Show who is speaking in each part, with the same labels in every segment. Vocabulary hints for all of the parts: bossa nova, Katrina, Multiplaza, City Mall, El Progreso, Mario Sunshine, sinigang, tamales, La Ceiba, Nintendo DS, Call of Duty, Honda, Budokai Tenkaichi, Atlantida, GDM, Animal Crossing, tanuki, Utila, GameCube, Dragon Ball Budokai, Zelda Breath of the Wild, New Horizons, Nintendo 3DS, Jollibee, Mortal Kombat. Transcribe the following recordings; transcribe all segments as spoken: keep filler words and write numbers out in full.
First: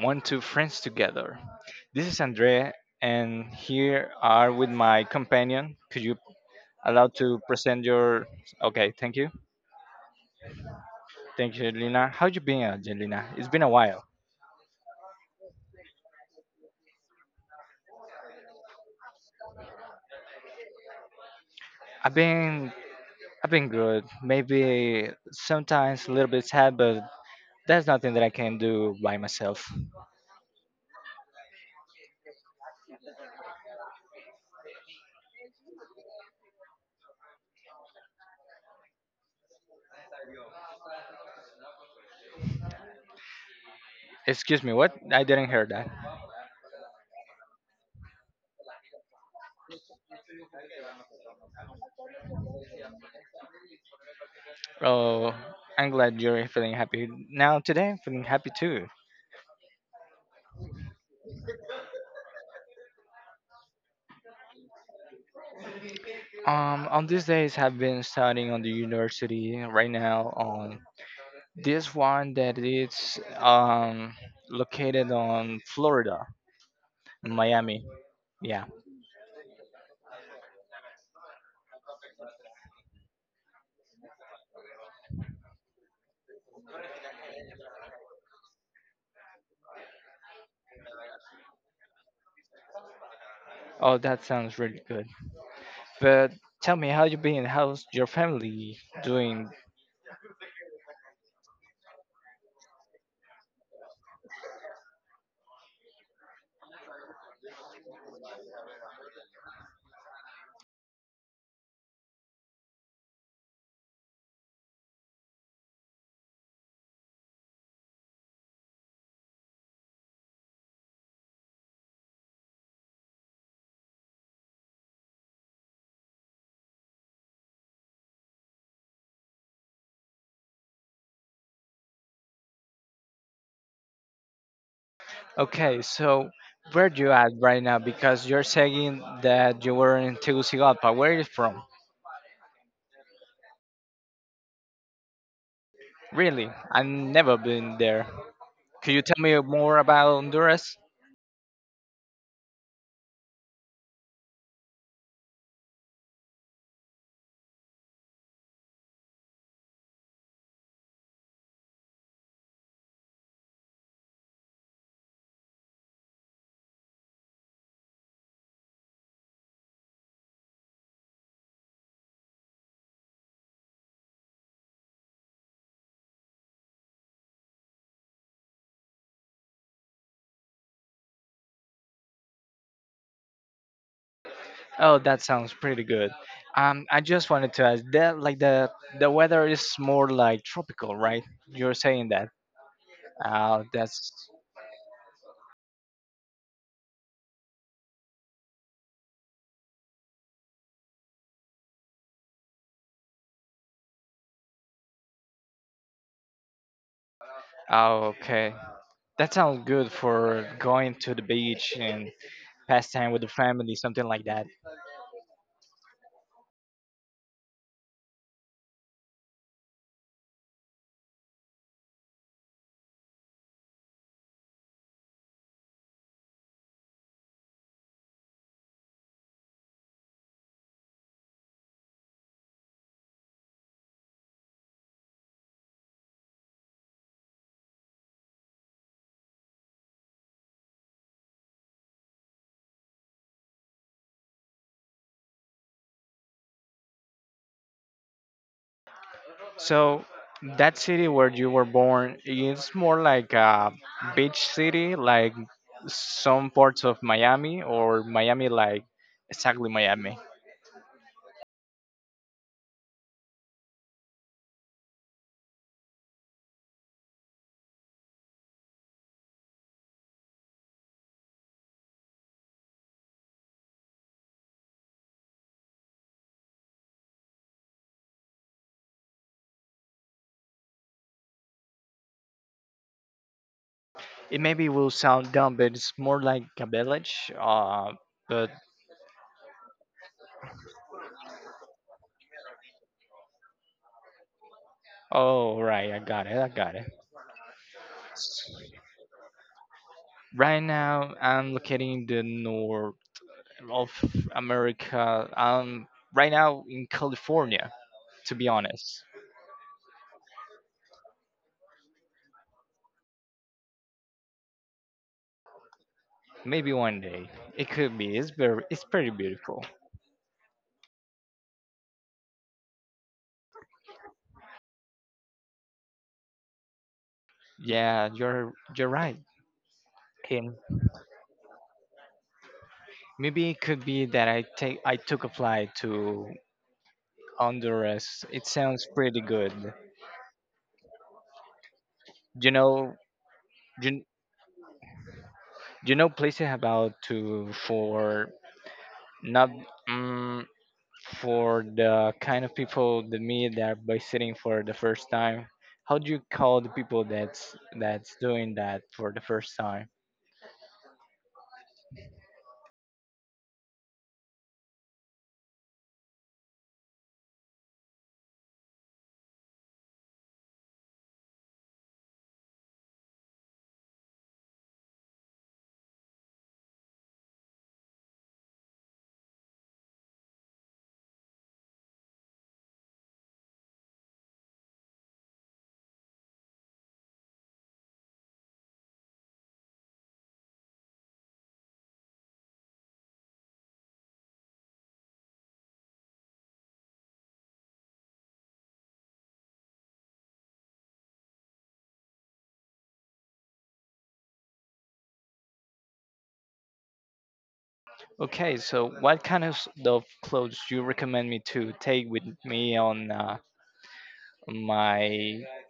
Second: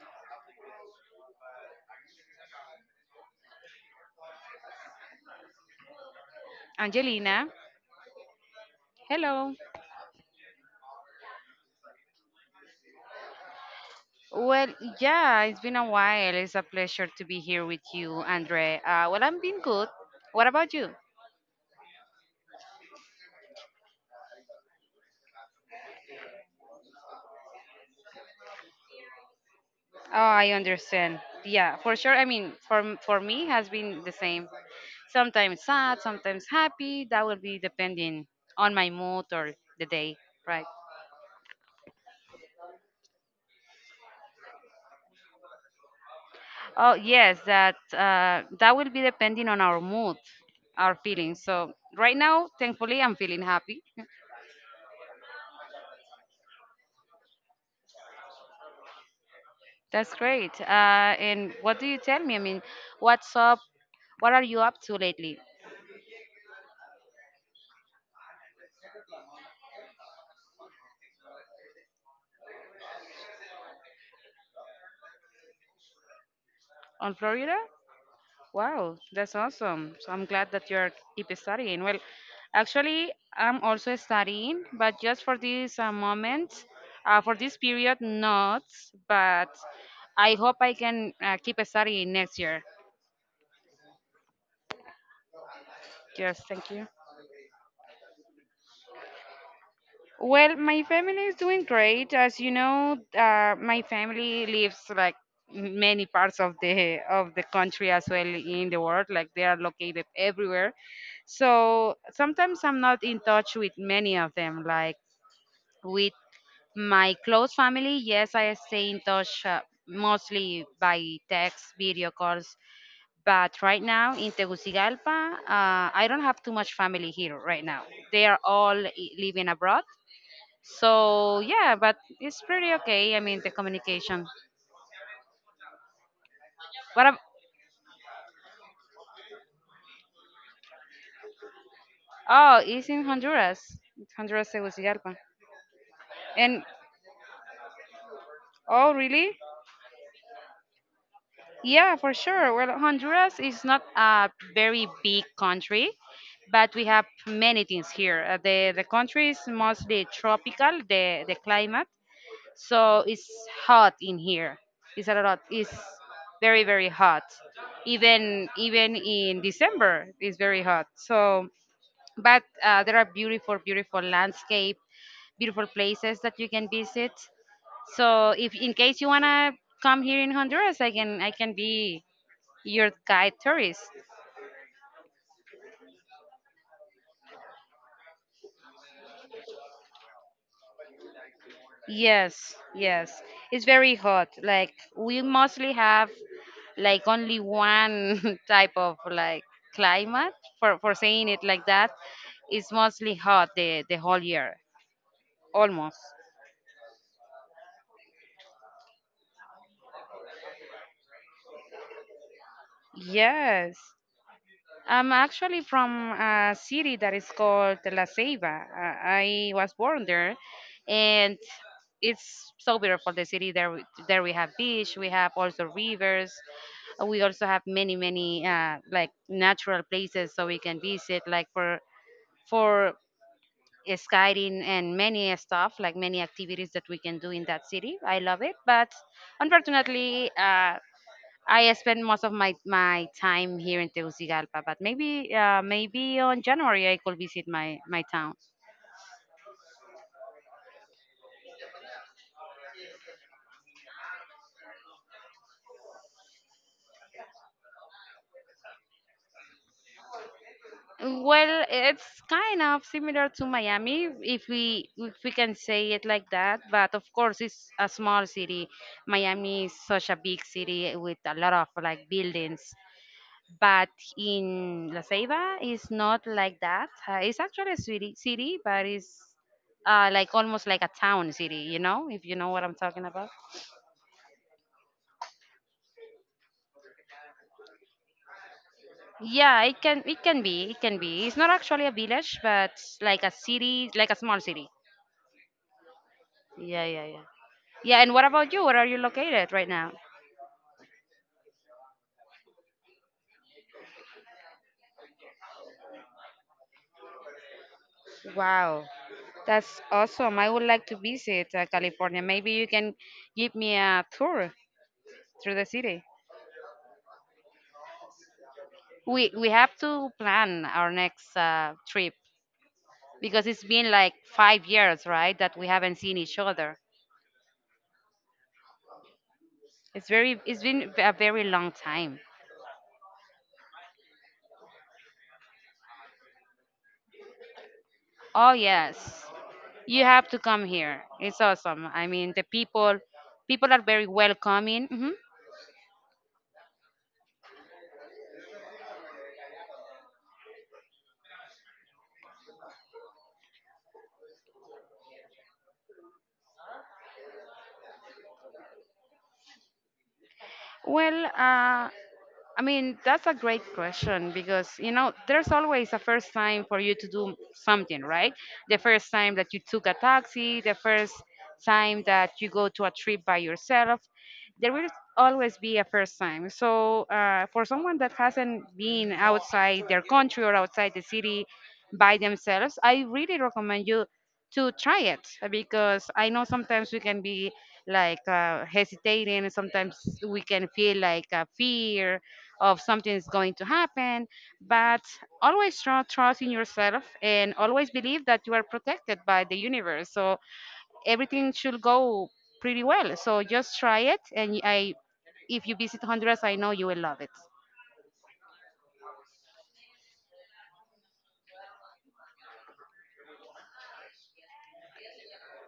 Speaker 1: One Two Friends Together. This is Andre, and here are with my companion. Could you allow to
Speaker 2: Angelina.
Speaker 1: present your? Okay, thank you,
Speaker 2: Hello.
Speaker 1: thank you, Lina. How you been, Angelina? It's been a while.
Speaker 2: Well, yeah, it's been a while. It's a pleasure to be here with you, Andre. Uh, well, I'm been good. What about you?
Speaker 1: I've been, I've been good. Maybe sometimes a little bit sad, but that's nothing that I can do by myself.
Speaker 2: Oh, I understand. Yeah, for sure. I mean, for for me, has been the same. Sometimes sad, sometimes happy. That will be depending on my mood or the day, right?
Speaker 1: Excuse me, what? I didn't hear that.
Speaker 2: Oh, yes, that uh, that will be depending on our mood, our feelings. So right now, thankfully, I'm feeling happy.
Speaker 1: Oh, I'm glad you're feeling happy now. Today, I'm feeling happy too.
Speaker 2: That's great. Uh, and what do you tell me? I mean, what's up? What are you up to lately?
Speaker 1: Um, on these days, I've been studying on the university right now on this one that is um located on Florida,
Speaker 2: On
Speaker 1: in
Speaker 2: Florida?
Speaker 1: Miami. Yeah.
Speaker 2: Wow, that's awesome. So I'm glad that you're keep studying. Well, actually, I'm also studying, but just for this uh, moment, uh, for this period, not. But I hope I can uh, keep studying next year.
Speaker 1: Oh, that sounds really good. But
Speaker 2: Yes, thank
Speaker 1: tell
Speaker 2: you.
Speaker 1: me, how you been? How's your family doing?
Speaker 2: Well, my family is doing great. As you know, uh, my family lives like many parts of the of the country as well in the world. Like they are located everywhere. So sometimes I'm not in touch with many of them. Like with my close family, yes, I stay in touch uh, mostly by text, video calls. But right now in Tegucigalpa, uh, I don't have too much family here right now. They are all i- living abroad. So yeah, but it's pretty okay. I mean, the communication.
Speaker 1: Okay, so where
Speaker 2: What?
Speaker 1: you
Speaker 2: ab-
Speaker 1: at right now? Because you're saying that you were in Tegucigalpa. Where are you from?
Speaker 2: oh, it's in Honduras. It's Honduras, Tegucigalpa.
Speaker 1: Really?
Speaker 2: And
Speaker 1: I've never been there. Could
Speaker 2: oh,
Speaker 1: you tell me
Speaker 2: really?
Speaker 1: more about Honduras?
Speaker 2: Yeah, for sure. Well, Honduras is not a very big country, but we have many things here. Uh, the the country is mostly tropical. The the climate, so it's hot in here. It's a lot. It's very very hot. Even even in December, it's very hot. So but uh, there are beautiful beautiful landscape beautiful places that you can visit so if in case you want to come here in honduras i can i can be your guide tourist.
Speaker 1: Oh, that sounds pretty good. Um, I just wanted to ask that, like the the weather is more like tropical, right? You're saying that.
Speaker 2: Yes, yes,
Speaker 1: Oh,
Speaker 2: it's very
Speaker 1: that's
Speaker 2: hot like we mostly have like only one type of like climate for for saying it like that. It's mostly hot the the whole year almost.
Speaker 1: oh, okay. That sounds good for going to the beach and pass time with the family,
Speaker 2: Yes,
Speaker 1: something like that.
Speaker 2: I'm actually from a city that is called La Ceiba. Uh, I was born there, and it's so beautiful. The city there, we- there we have beach, we have also rivers, uh, we also have many many uh, like natural places so we can visit, like for for skydiving and many stuff, like many activities that we can do in that city. I love it, but unfortunately. Uh, I spend most of my my time here in Tegucigalpa, but maybe uh, maybe on January I could visit my my town.
Speaker 1: So, that city where you were born, it's more like a beach city, like some parts of Miami or Miami, like exactly Miami.
Speaker 2: Well, it's kind of similar to Miami, if we if we can say it like that. But of course, it's a small city. Miami is such a big city with a lot of like buildings. But in La Ceiba, it's not like that. Uh, it's actually a city, city, but it's uh, like almost like a town city. You know, if you know what I'm talking about.
Speaker 1: It maybe will sound dumb, but it's more like a village. Uh, but
Speaker 2: Yeah, it can it can be. It can be. It's not actually a village, but like a city, like a small city.
Speaker 1: oh, right, I got it. I got
Speaker 2: Yeah,
Speaker 1: it.
Speaker 2: yeah, yeah. Yeah, and what about you? Where are you located right now?
Speaker 1: Right now, I'm located in the north of America. Um, right now in California, to be
Speaker 2: Wow,
Speaker 1: honest.
Speaker 2: that's awesome. I would like to visit uh, California. Maybe you can give me a tour through the city.
Speaker 1: Maybe one day it could be. It's very, it's pretty
Speaker 2: We we
Speaker 1: beautiful.
Speaker 2: have to plan our next uh, trip because it's been like five years, right, that we haven't seen each other.
Speaker 1: Yeah, you're you're right.
Speaker 2: It's very
Speaker 1: And
Speaker 2: it's been a very long time.
Speaker 1: maybe it could be that I take I took a flight to Honduras. It
Speaker 2: Oh
Speaker 1: sounds pretty
Speaker 2: yes,
Speaker 1: good.
Speaker 2: you have to come here. It's awesome. I mean, the
Speaker 1: You know,
Speaker 2: people, people are
Speaker 1: you,
Speaker 2: very welcoming. Hmm.
Speaker 1: you know places about to for not um, for the kind of people that me that are visiting for the first time. How do you call the people that's that's doing that for the first time?
Speaker 2: Well, uh, I mean, that's a great question because, you know, there's always a first time for you to do something, right? The first time that you took a taxi, the first time that you go to a trip by yourself, there will always be a first time. So, uh, for someone that hasn't been outside their country or outside the city by themselves, I really recommend you to try it uh, because I know sometimes we can be like uh, hesitating and sometimes we can feel like a fear of something is going to happen but always tru- trust in yourself and always believe that you are protected by the universe so everything should go pretty well so just try it and I if you visit honduras I know you will love it.
Speaker 1: Okay, so what kind of s- of clothes you recommend me to take with me on uh, my,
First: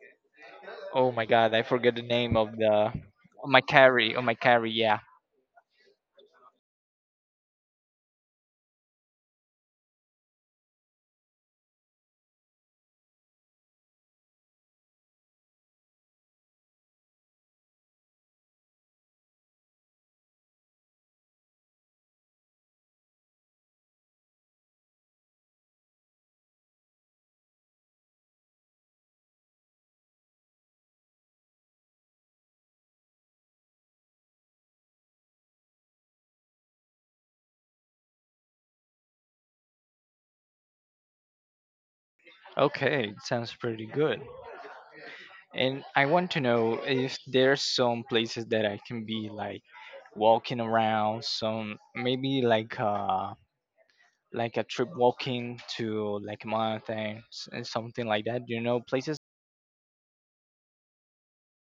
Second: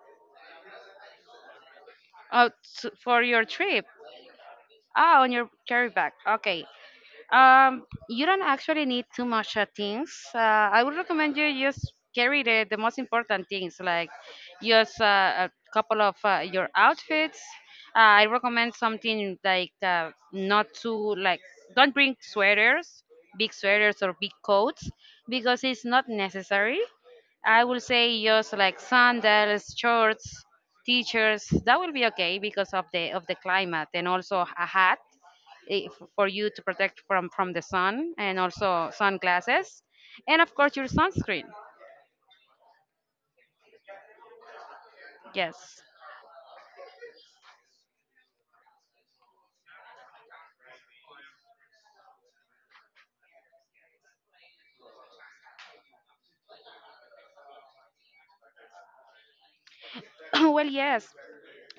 Speaker 1: oh my god, I forget the name
Speaker 2: Oh,
Speaker 1: of the.
Speaker 2: s- for your
Speaker 1: on my
Speaker 2: trip.
Speaker 1: carry on my carry Yeah.
Speaker 2: Ah, on your carry bag, okay. Um, you don't actually need too much uh, things. Uh, I would recommend you just carry the, the most important things, like just uh, a couple of uh, your outfits. Uh, I recommend something like uh, not too like don't bring sweaters, big sweaters or big coats, because it's not necessary. I will say just like sandals, shorts, t-shirts. That will be okay because of the of the climate and also a hat eh, f- for you to protect from from the sun and also sunglasses and of course your sunscreen.
Speaker 1: Okay, it sounds pretty good. And
Speaker 2: Yes.
Speaker 1: I want to know if there's some places that I can be like walking around, some maybe like uh like a trip walking to like mountains and something like that, you know, places.
Speaker 2: Well, yes,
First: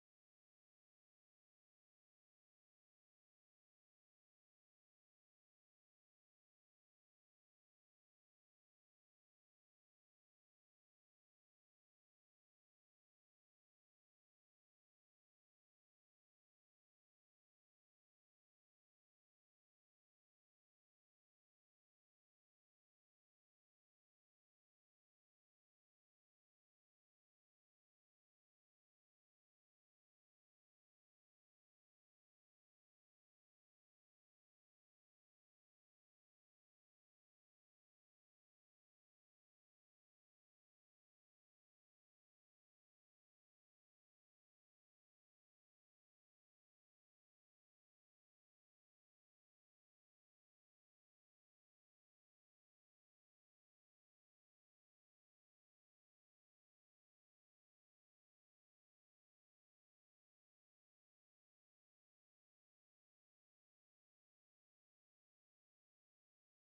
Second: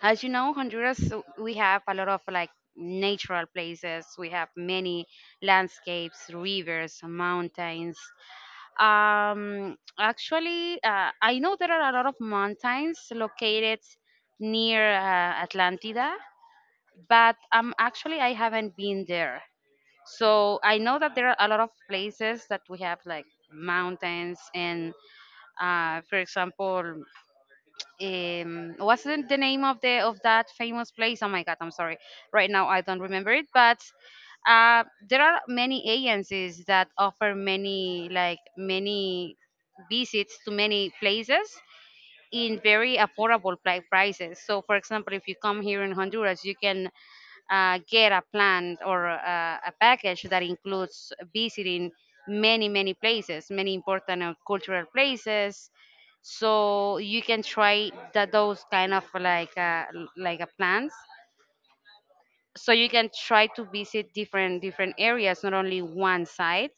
Speaker 2: as you know honduras uh, we have a lot of like natural places we have many landscapes rivers mountains um actually uh, I know there are a lot of mountains located near uh, atlantida but um actually I haven't been there. So I know that there are a lot of places that we have like mountains and uh, for example, um, what's the the name of the of that famous place? Oh my God, I'm sorry. Right now I don't remember it, but uh, there are many agencies that offer many like many visits to many places in very affordable pri- prices. So, for example, if you come here in Honduras, you can uh, get a plan or uh, a package that includes visiting many, many places, many important uh, cultural places. So you can try that those kind of like uh, l- like a plans so you can try to visit different different areas not only one site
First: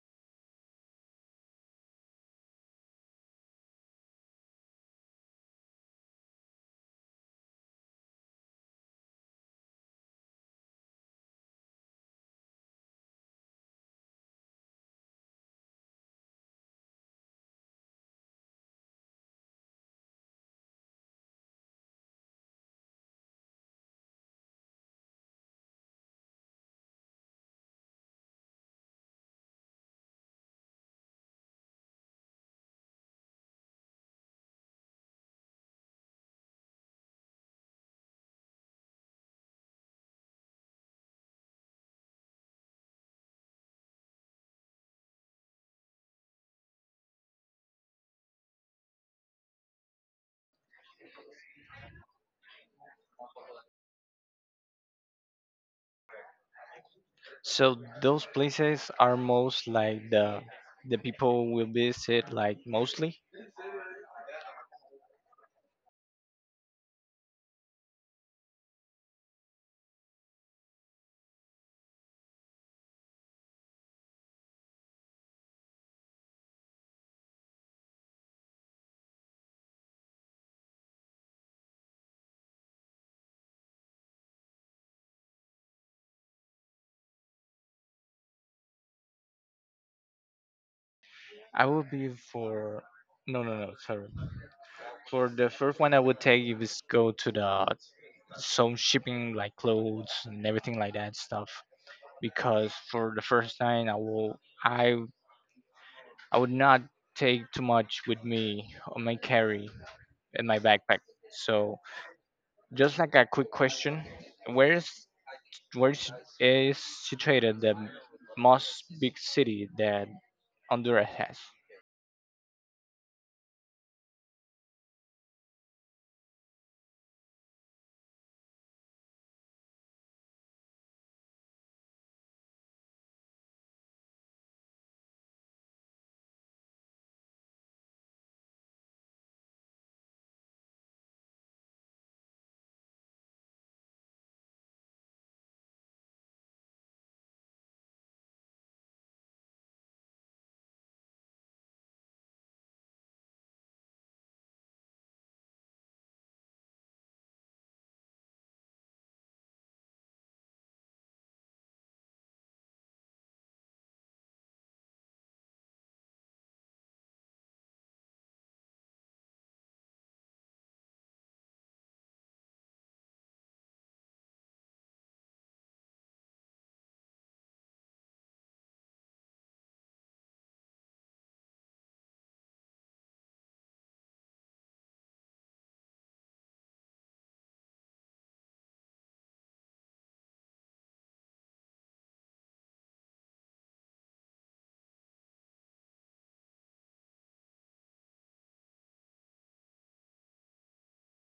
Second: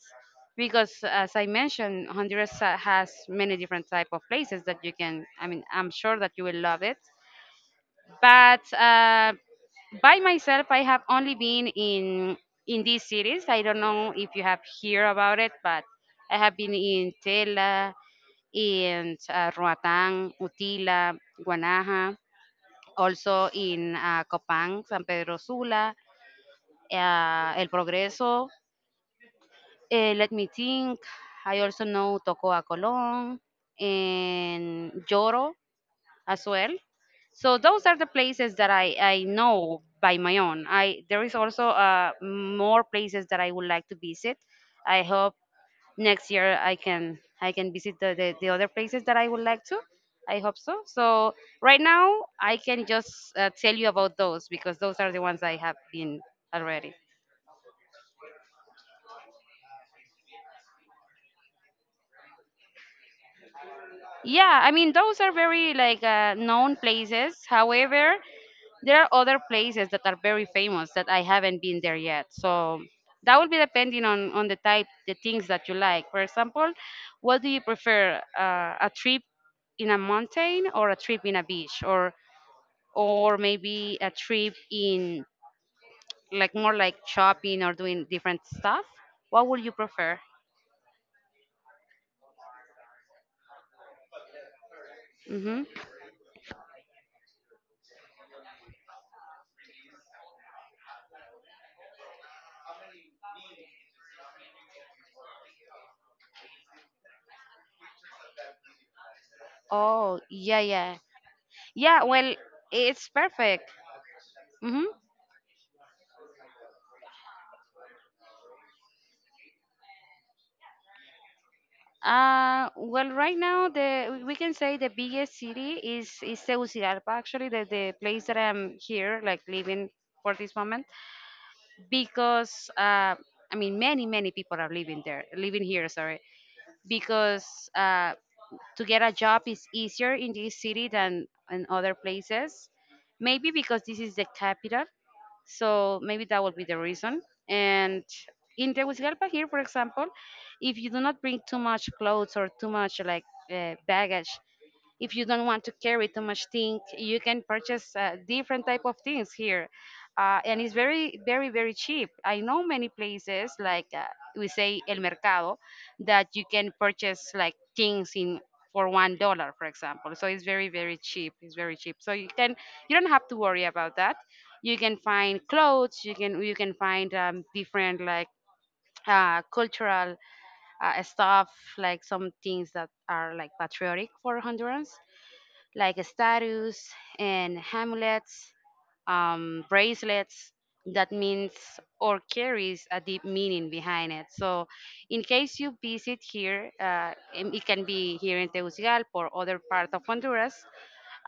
Speaker 2: because as I mentioned honduras ha- has many different type of places that you can I mean I'm sure that you will love it but uh, by myself I have only been in in these cities I don't know if you have heard about it but I have been in tela in uh, roatán utila guanaja also in uh, copan san pedro sula uh, El Progreso. Uh, let me think. I also know Tocoa Colon and Lloro as well. So those are the places that I, I know by my own. I there is also uh, more places that I would like to visit. I hope next year I can I can visit the, the, the other places that I would like to. I hope so. So right now I can just uh, tell you about those because those are the ones I have been already.
Speaker 1: So those places are most like the the people will visit like mostly.
Speaker 2: Yeah, I mean those are very like uh, known places. However, there are other places that are very famous that I haven't been there yet. So that will be depending on on the type, the things that you like. For example, what do you prefer? Uh, a trip in a mountain or a trip in a beach or or maybe a trip in like more like shopping or doing different stuff? What would you prefer?
Speaker 1: I would be for no, no, no, sorry. For the
Speaker 2: Mm-hmm.
Speaker 1: first one I would take if it's go to the some shipping like clothes and everything like that stuff, because for the first time I will I I would not take too much with me on my carry
Speaker 2: Oh,
Speaker 1: in my
Speaker 2: yeah,
Speaker 1: backpack.
Speaker 2: yeah.
Speaker 1: So
Speaker 2: Yeah, well,
Speaker 1: just
Speaker 2: it's
Speaker 1: like a quick
Speaker 2: perfect.
Speaker 1: question, where
Speaker 2: Mm-hmm.
Speaker 1: is where is, is situated the most big city that Honduras has?
Speaker 2: Uh, well, right now the we can say the biggest city is is Tegucigalpa. Actually, the the place that I'm here, like living for this moment, because uh, I mean many many people are living there, living here. Sorry, because uh, to get a job is easier in this city than in other places. Maybe because this is the capital, so maybe that will be the reason. And in Tegucigalpa here, for example, if you do not bring too much clothes or too much like uh, baggage, if you don't want to carry too much things, you can purchase uh, different type of things here, uh, and it's very, very, very cheap. I know many places like uh, we say El Mercado that you can purchase like things in for one dollar, for example. So it's very, very cheap. It's very cheap. So you can, you don't have to worry about that you can find clothes you can you can find um, different like uh, cultural uh, stuff like some things that are like patriotic for hondurans like statues and amulets, um, bracelets that means or carries a deep meaning behind it. So, in case you visit here, uh, and it can be here in Tegucigalpa or other part of Honduras.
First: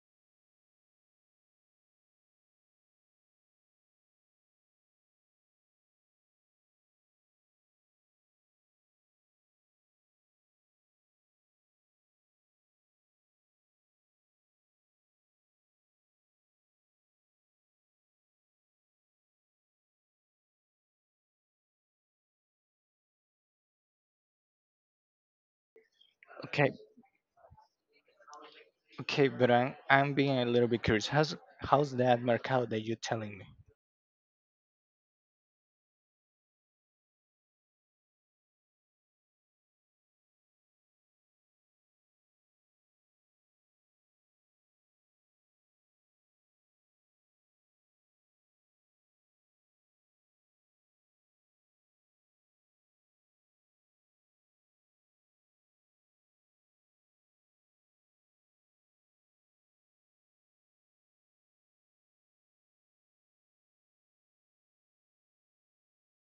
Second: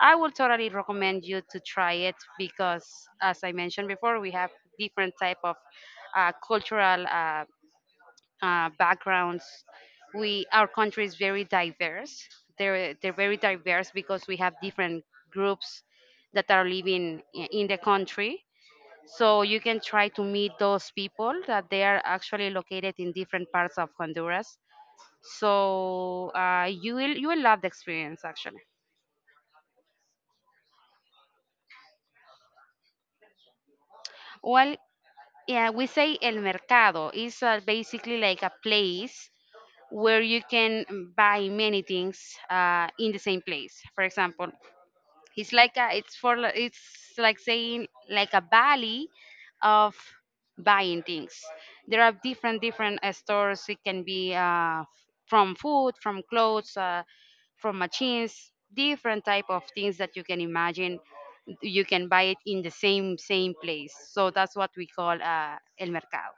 Speaker 2: I will totally recommend you to try it because, as I mentioned before, we have different type of uh, cultural uh, uh, backgrounds. We our country is very diverse. They're they're very diverse because we have different groups that are living i- in the country. So you can try to meet those people that they are actually located in different parts of Honduras. So uh,
Speaker 1: Okay,
Speaker 2: you will you will love the experience actually.
Speaker 1: okay, but I'm I'm being a little bit curious. How's how's that mercado that you're telling me?
Speaker 2: Well, yeah, we say el mercado is uh, basically like a place where you can buy many things uh, in the same place. For example, it's like a, it's for li- it's like saying like a valley of buying things. There are different different uh, stores. It can be uh, from food, from clothes, uh, from machines, different type of things that you can imagine. You can buy it in the same same place. So that's what we call uh, el mercado.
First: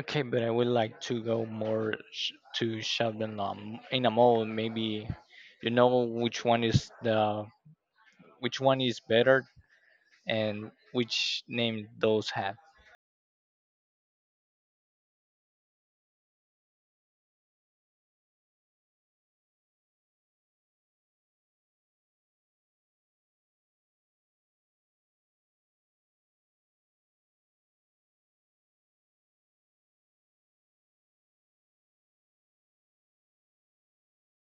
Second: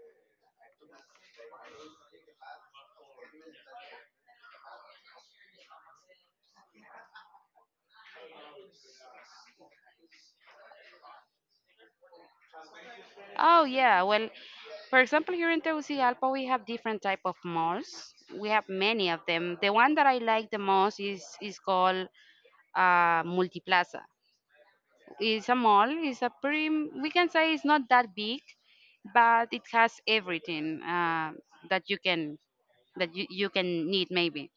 Speaker 1: Okay, but I would like to go more sh- to shopping um, in a mall. Maybe you know which one is the which one is better and which name those have.
Speaker 2: Oh yeah, well, for example, here in Tegucigalpa, we have different type of malls. We have many of them. The one that I like the most is is called uh, Multiplaza. It's a mall. It's a pretty. We can say it's not that big, but it has everything uh, that you can that you, you can need maybe.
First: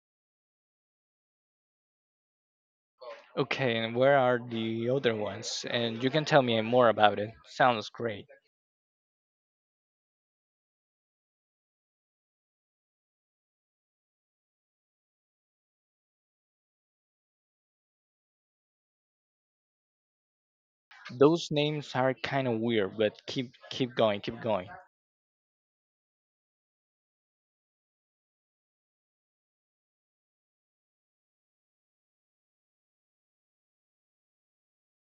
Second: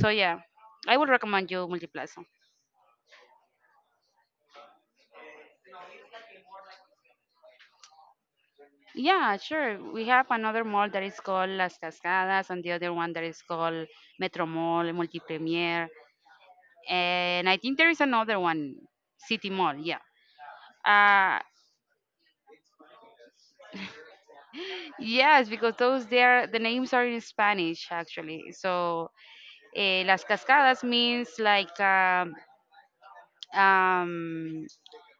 Speaker 2: So yeah, I would recommend you Multiplaza.
Speaker 1: Okay, and where are the other ones? And you can tell me more about it. Sounds great.
Speaker 2: Yeah, sure. We have another mall that is called Las Cascadas, and the other one that is called Metro Mall, Multipremier, and I think there is another one, City Mall. Yeah. Uh,
Speaker 1: Those names are kind of weird, but keep keep going, keep going.
Speaker 2: yes, because those there the names are in Spanish actually. So eh, Las Cascadas means like um, um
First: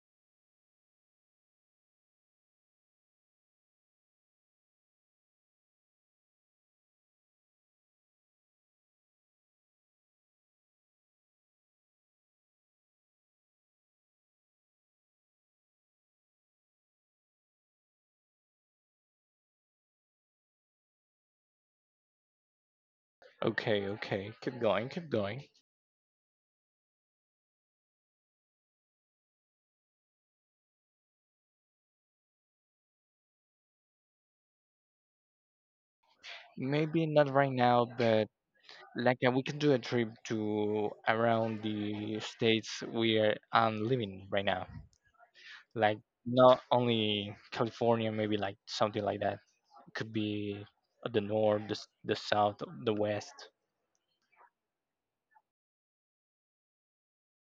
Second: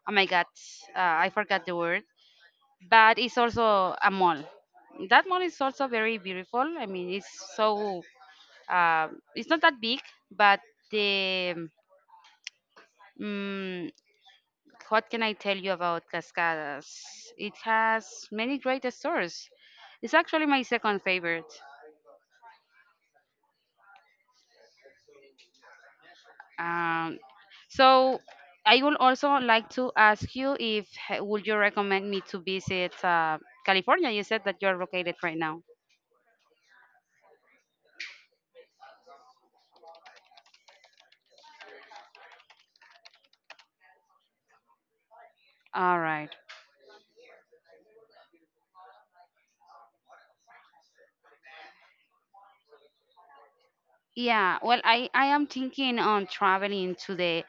Speaker 2: oh my God, uh, I forgot the word, but it's also a mall. That mall is also very beautiful. I mean, it's so Um, it's not that big, but the mm what can I tell you about Cascadas? It has many great stores. It's actually my second favorite.
Speaker 1: Okay, okay, keep going, keep going.
Speaker 2: Um, so I would also like to ask you if h- would you recommend me to visit uh, California? You said that you're located right now.
Speaker 1: Maybe not right now, but like uh, we can do a trip to around the states where I'm living right now. Like
Speaker 2: All right.
Speaker 1: not only California, maybe like something like that. Could be the north, the, s- the south, the west.
Speaker 2: Yeah, well, I, I am thinking on traveling to the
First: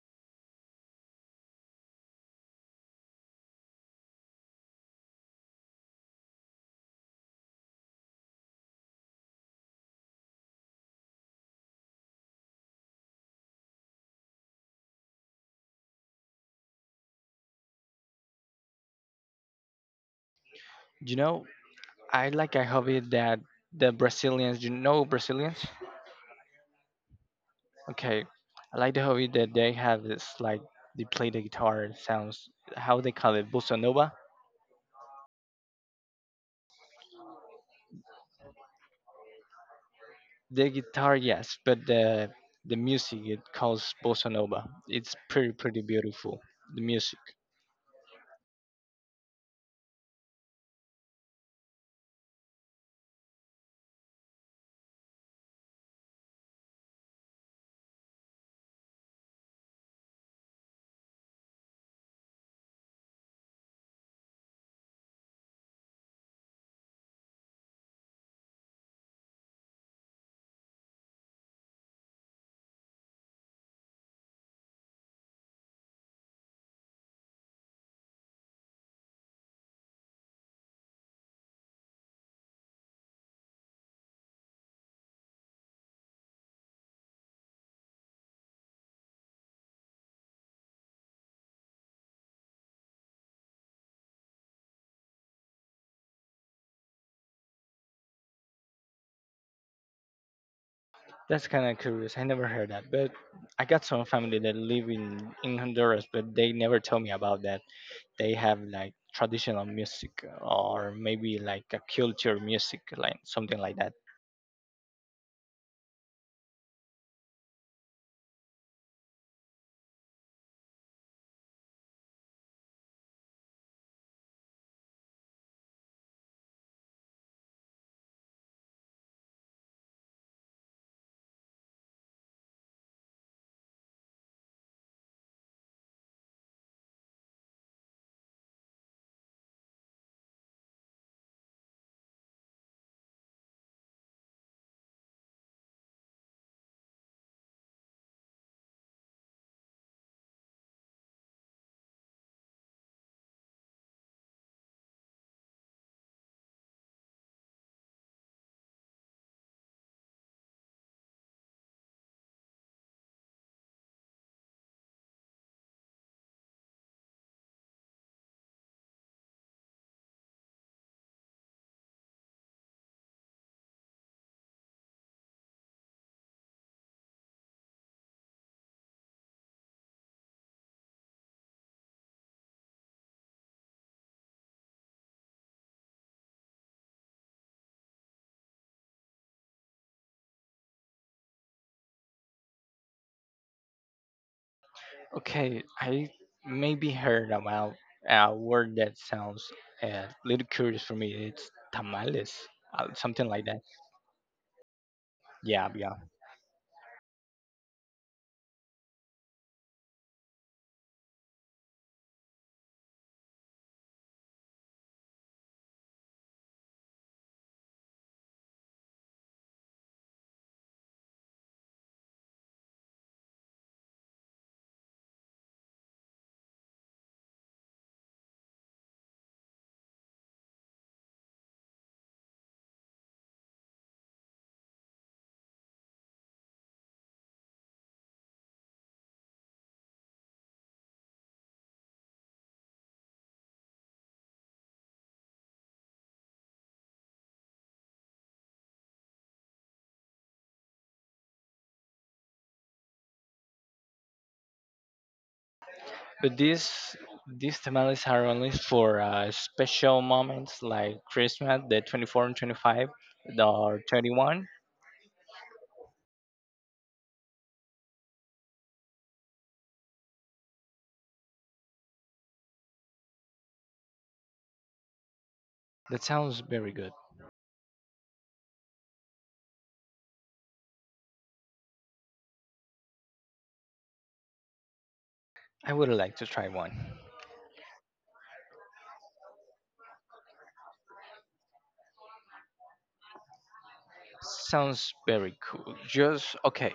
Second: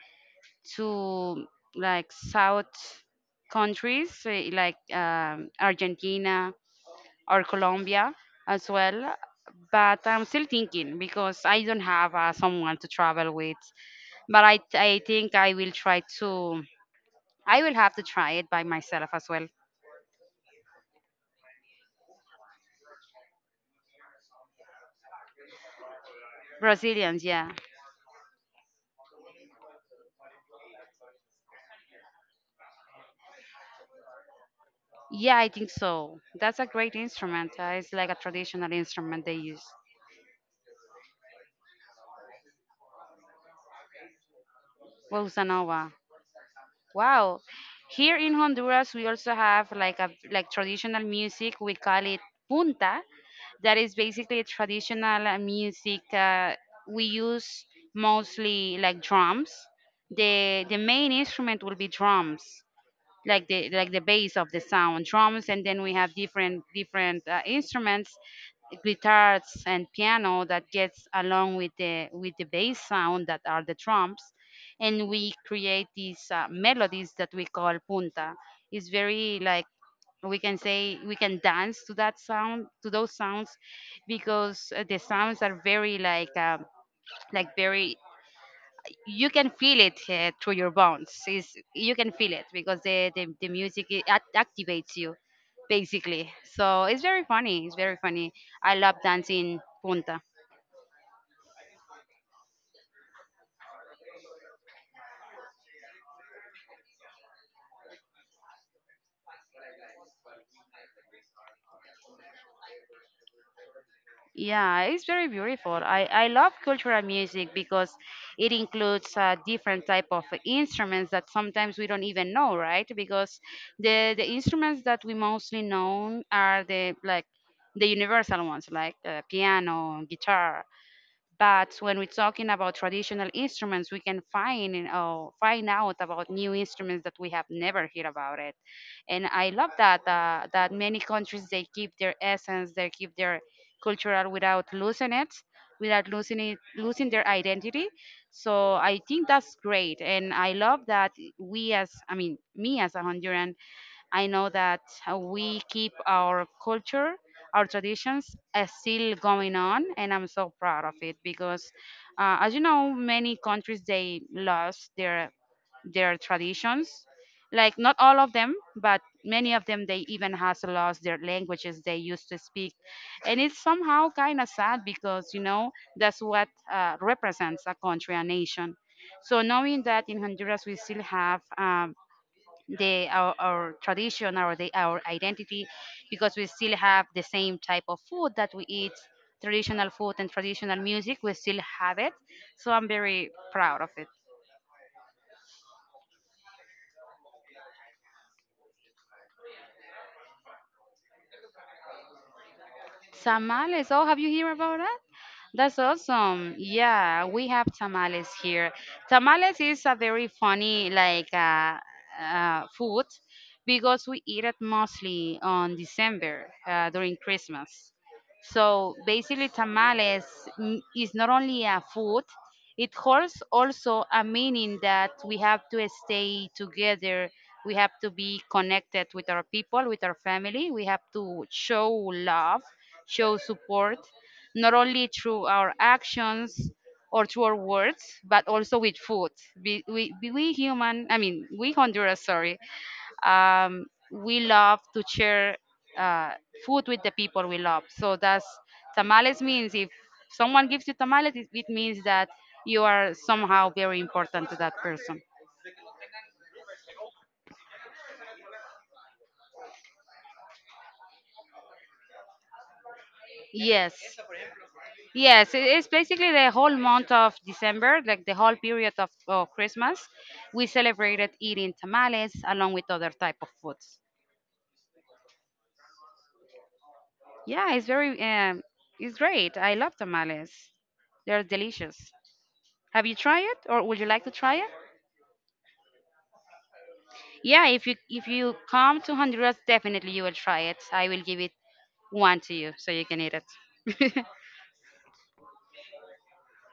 Speaker 2: to like South countries eh, like um, Argentina or Colombia as well. But I'm still thinking because I don't have uh, someone to travel with. But I, I think I will try to, I will have to try it by myself as well.
Speaker 1: You know, I like a hobby that the Brazilians, you know Brazilians?
Speaker 2: Brazilians, yeah.
Speaker 1: Okay. I like the hobby that they have. It's like they play the guitar. It sounds, how they call it, bossa nova.
Speaker 2: Yeah, I think so. That's a great instrument. Uh, it's like a traditional instrument they use.
Speaker 1: The guitar, yes, but the the music it calls bossa nova. It's
Speaker 2: Bossa
Speaker 1: pretty pretty
Speaker 2: nova.
Speaker 1: beautiful. The music.
Speaker 2: Wow. Here in Honduras, we also have like a like traditional music. We call it punta. That is basically a traditional uh, music. Uh, we use mostly like drums. The the main instrument will be drums like the like the bass of the sound drums, and then we have different different uh, instruments, guitars and piano that gets along with the with the bass sound that are the drums, and we create these uh, melodies that we call punta. It's very like we can say we can dance to that sound, to those sounds, because uh, the sounds are very like um, like very you can feel it uh, through your bones. Is you can feel it because the the, the music it act- activates you basically. So it's very funny. It's very funny. I love dancing punta.
Speaker 1: That's kind of curious. I never heard that, but I got some family that live in in Honduras, but they never tell me about that. They have like traditional music or maybe like a culture music, like something like that.
Speaker 2: Yeah, it's very, beautiful. I, I love cultural music because it includes uh, different type of instruments that sometimes we don't even know, right? Because the the instruments that we mostly know are the like the universal ones like uh, piano, guitar, but when we're talking about traditional instruments, we can find uh, find out about new instruments that we have never heard about it. And I love that uh, that many countries they keep their essence, they keep their cultural without losing it, without losing it, losing their identity. So I think that's great, and I love that we as I mean me as a Honduran I know that uh, we keep our culture, our traditions uh, still going on, and I'm so proud of it because, uh, as you know, many countries they lost their their traditions. Like not all of them, but many of them they even has lost their languages they used to speak, and it's somehow kind of sad because you know that's what uh, represents a country, a nation. So knowing that in Honduras we still have um, the our, our tradition our the, our identity, because we still have the same type of food that we eat, traditional food and traditional music, we still have it, so I'm very proud of it.
Speaker 1: Okay, I maybe heard about a word that sounds uh, a little curious for me. It's tamales, uh, something like that.
Speaker 2: Tamales. Oh, have you heard about that?
Speaker 1: Yeah,
Speaker 2: That's
Speaker 1: yeah.
Speaker 2: awesome. Yeah, we have tamales here. Tamales is a very funny like uh, uh, food because we eat it mostly on December uh, during Christmas. So basically, tamales n- is not only a food, it holds also a meaning that we have to stay together. We have to be connected with our people, with our family. We have to show love, show support, not only through our actions or through our words, but also with food. We, we, we human, I mean, we Honduras, sorry, um, we love to share uh, food with the people we love. So that's tamales means if someone gives you tamales, it, it means that you are somehow very important to that person.
Speaker 1: But these these tamales are only for uh, special moments like Christmas, the twenty fourth and twenty fifth, or
Speaker 2: Yes.
Speaker 1: thirty first.
Speaker 2: Yes, it- it's basically the whole month of December, like the whole period of, of Christmas. We celebrated eating tamales along with other type of foods.
Speaker 1: That sounds very good.
Speaker 2: Yeah, it's very, um, it's great. I love tamales. They're delicious. Have you tried it, or would you like to try it?
Speaker 1: I would like to try one.
Speaker 2: Yeah, if you if you come to Honduras, definitely you will try it. I will give it one to you so you can eat it.
Speaker 1: Sounds very cool. Just okay.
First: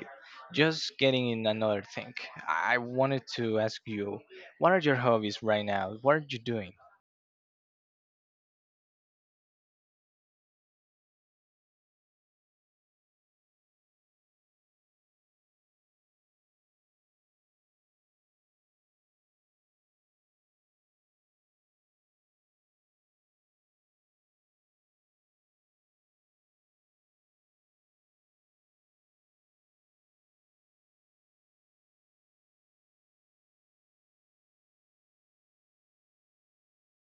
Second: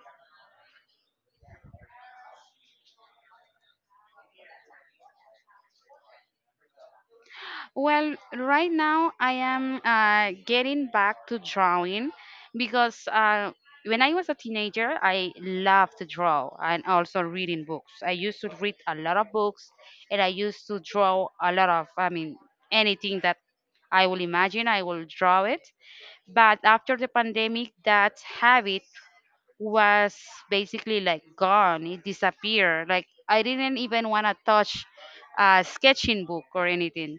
Speaker 1: Just getting in another thing. I wanted to ask you, what are your hobbies right now? What are you doing?
Speaker 2: Well, right now I am uh, getting back to drawing because uh, when I was a teenager, I loved to draw and also reading books. I used to read a lot of books, and I used to draw a lot of, I mean, anything that I will imagine, I will draw it. But after the pandemic, that habit was basically like gone. It disappeared. Like I didn't even want to touch a sketching book or anything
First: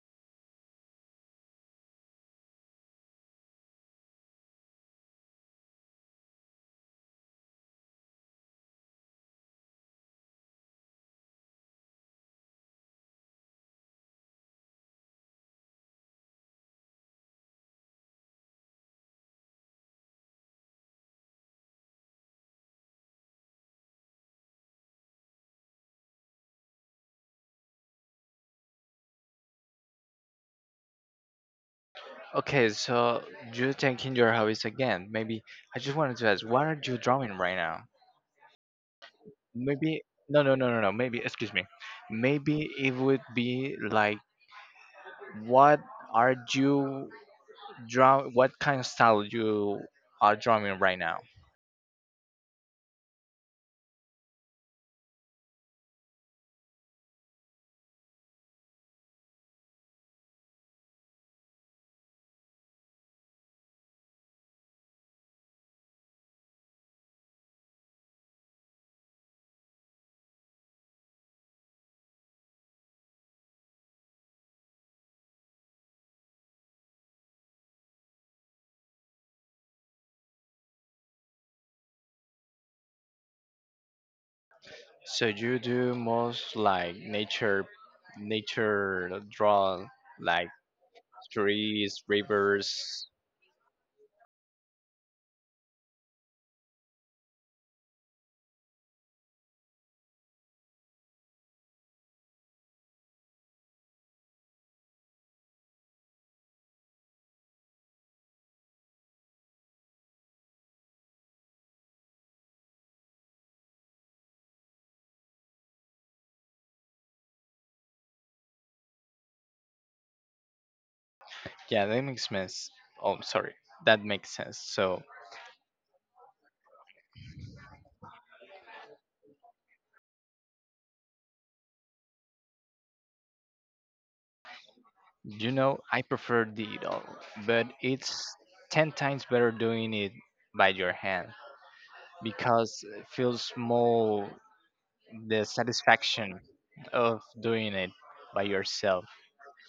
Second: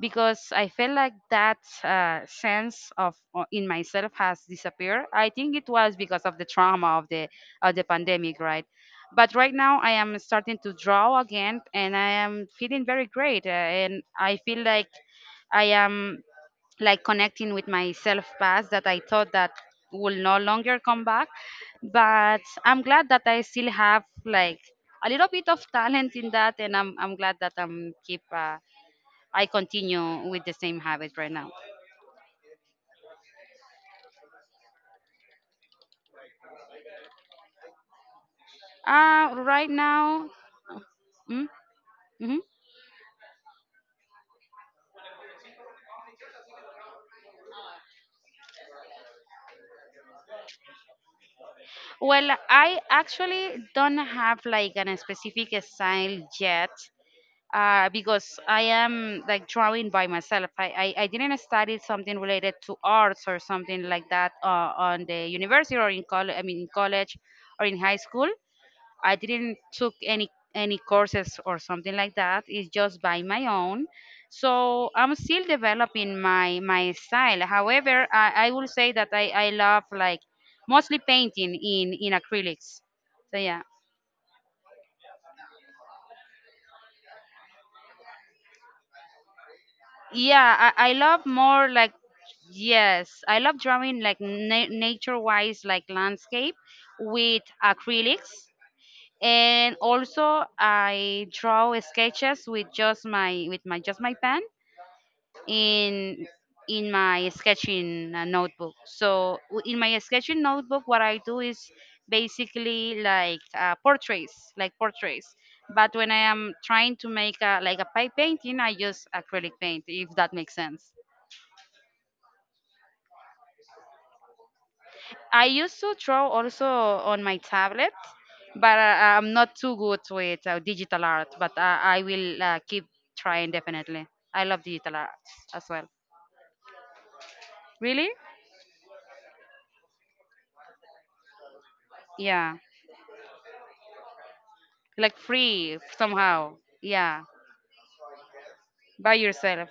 Speaker 2: because I felt like that uh, sense of uh, in myself has disappeared. I think it was because of the trauma of the of the pandemic, right? But right now I am starting to draw again, and I am feeling very great, uh, and I feel like I am like connecting with my self past that I thought that will no longer come back. But I'm glad that I still have like a little bit of talent in that, and I'm I'm glad that I'm keep uh, I continue with the same habit right now.
Speaker 1: Okay, so you're taking your hobbies again. Maybe I just wanted to ask, what are you drawing right now?
Speaker 2: Uh, right
Speaker 1: Maybe
Speaker 2: now.
Speaker 1: no, no, no, no, no. Maybe
Speaker 2: Mm,
Speaker 1: excuse me.
Speaker 2: hmm
Speaker 1: Maybe it would be like, what are you draw? What kind of style you are drawing right now?
Speaker 2: Well, I actually don't have like an specific style yet uh, because I am like drawing by myself. I, I, I didn't study something related to arts or something like that uh, on the university or in college. I mean, in college or in high school. I didn't took any any courses or something like that. It's just by my own. So I'm still developing my my style. However, I, I will say that I, I love like mostly painting in in acrylics. So yeah.
Speaker 1: So you do most like nature, nature draw, like
Speaker 2: Yeah, I, I love more like
Speaker 1: trees, rivers.
Speaker 2: yes I love drawing like na- nature wise like landscape with acrylics, and also I draw sketches with just my with my just my pen in in my sketching uh, notebook. So w- in my sketching notebook what I do is basically like uh, portraits, like portraits, but when I am trying to make a, like a pipe painting I use acrylic paint, if that makes sense.
Speaker 1: Yeah, that makes sense. Oh, sorry, that makes sense. So
Speaker 2: I used to draw also on my tablet, but I, I'm not too good with uh, digital art. But I, I will uh, keep trying definitely. I love digital art
Speaker 1: you
Speaker 2: as
Speaker 1: know,
Speaker 2: well.
Speaker 1: I prefer digital, but
Speaker 2: Really?
Speaker 1: it's ten times better doing it by your hand,
Speaker 2: Yeah.
Speaker 1: because it feels more
Speaker 2: Like
Speaker 1: the
Speaker 2: free
Speaker 1: satisfaction
Speaker 2: somehow.
Speaker 1: of
Speaker 2: Yeah.
Speaker 1: doing it by yourself.
Speaker 2: By yourself.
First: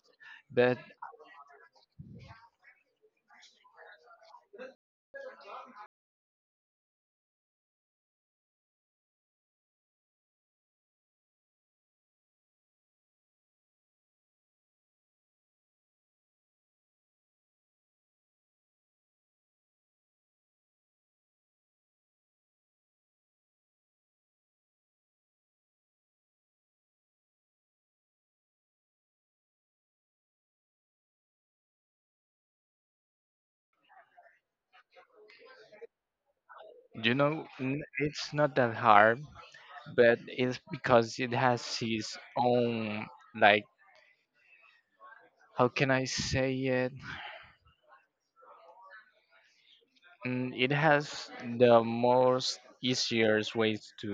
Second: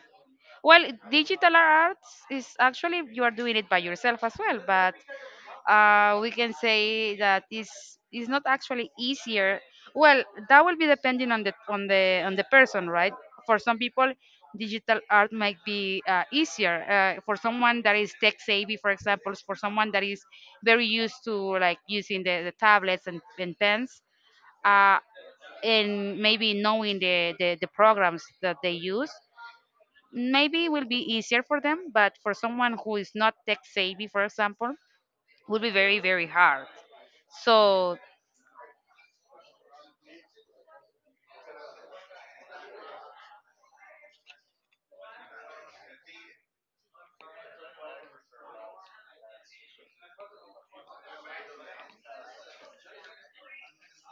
Speaker 1: But
Speaker 2: Well, digital arts is actually you are doing it by yourself as well, but uh, we can say that is is not actually easier. Well, that will be depending on the on the on the person, right? For some people, digital art might be uh, easier. Uh, for someone that is tech savvy, for example, for someone that is very used to like using the, the tablets and, and pens, uh, and maybe knowing the, the the programs that they use, maybe it will be easier for them. But for someone who is not tech savvy, for example, would be very very hard
Speaker 1: you know, n-
Speaker 2: so
Speaker 1: it's not that hard, but it's because it has its own, like, how can I say it? Mm, It has the most easiest ways to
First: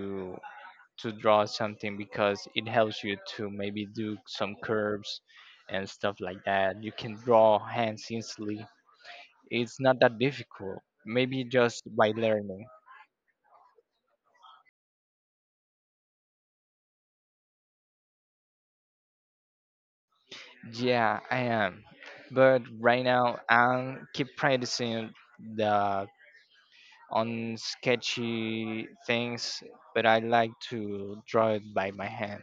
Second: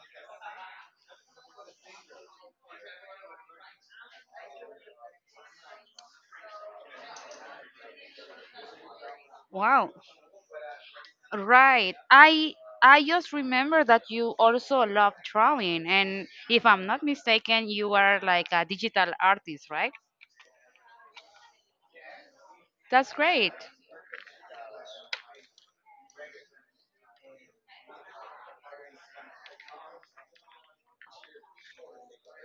Speaker 1: to draw something, because it helps you to maybe do some curves and stuff like that. You can draw hands easily. It's
Speaker 2: wow
Speaker 1: not that difficult. Maybe just
Speaker 2: right
Speaker 1: by
Speaker 2: i
Speaker 1: learning.
Speaker 2: i just remember that you also love drawing, and if I'm not mistaken you are like a digital artist, right?
Speaker 1: Yeah, I am. But right
Speaker 2: That's
Speaker 1: now,
Speaker 2: great.
Speaker 1: I'm keep practicing the on sketchy things, but I like to draw it by my hand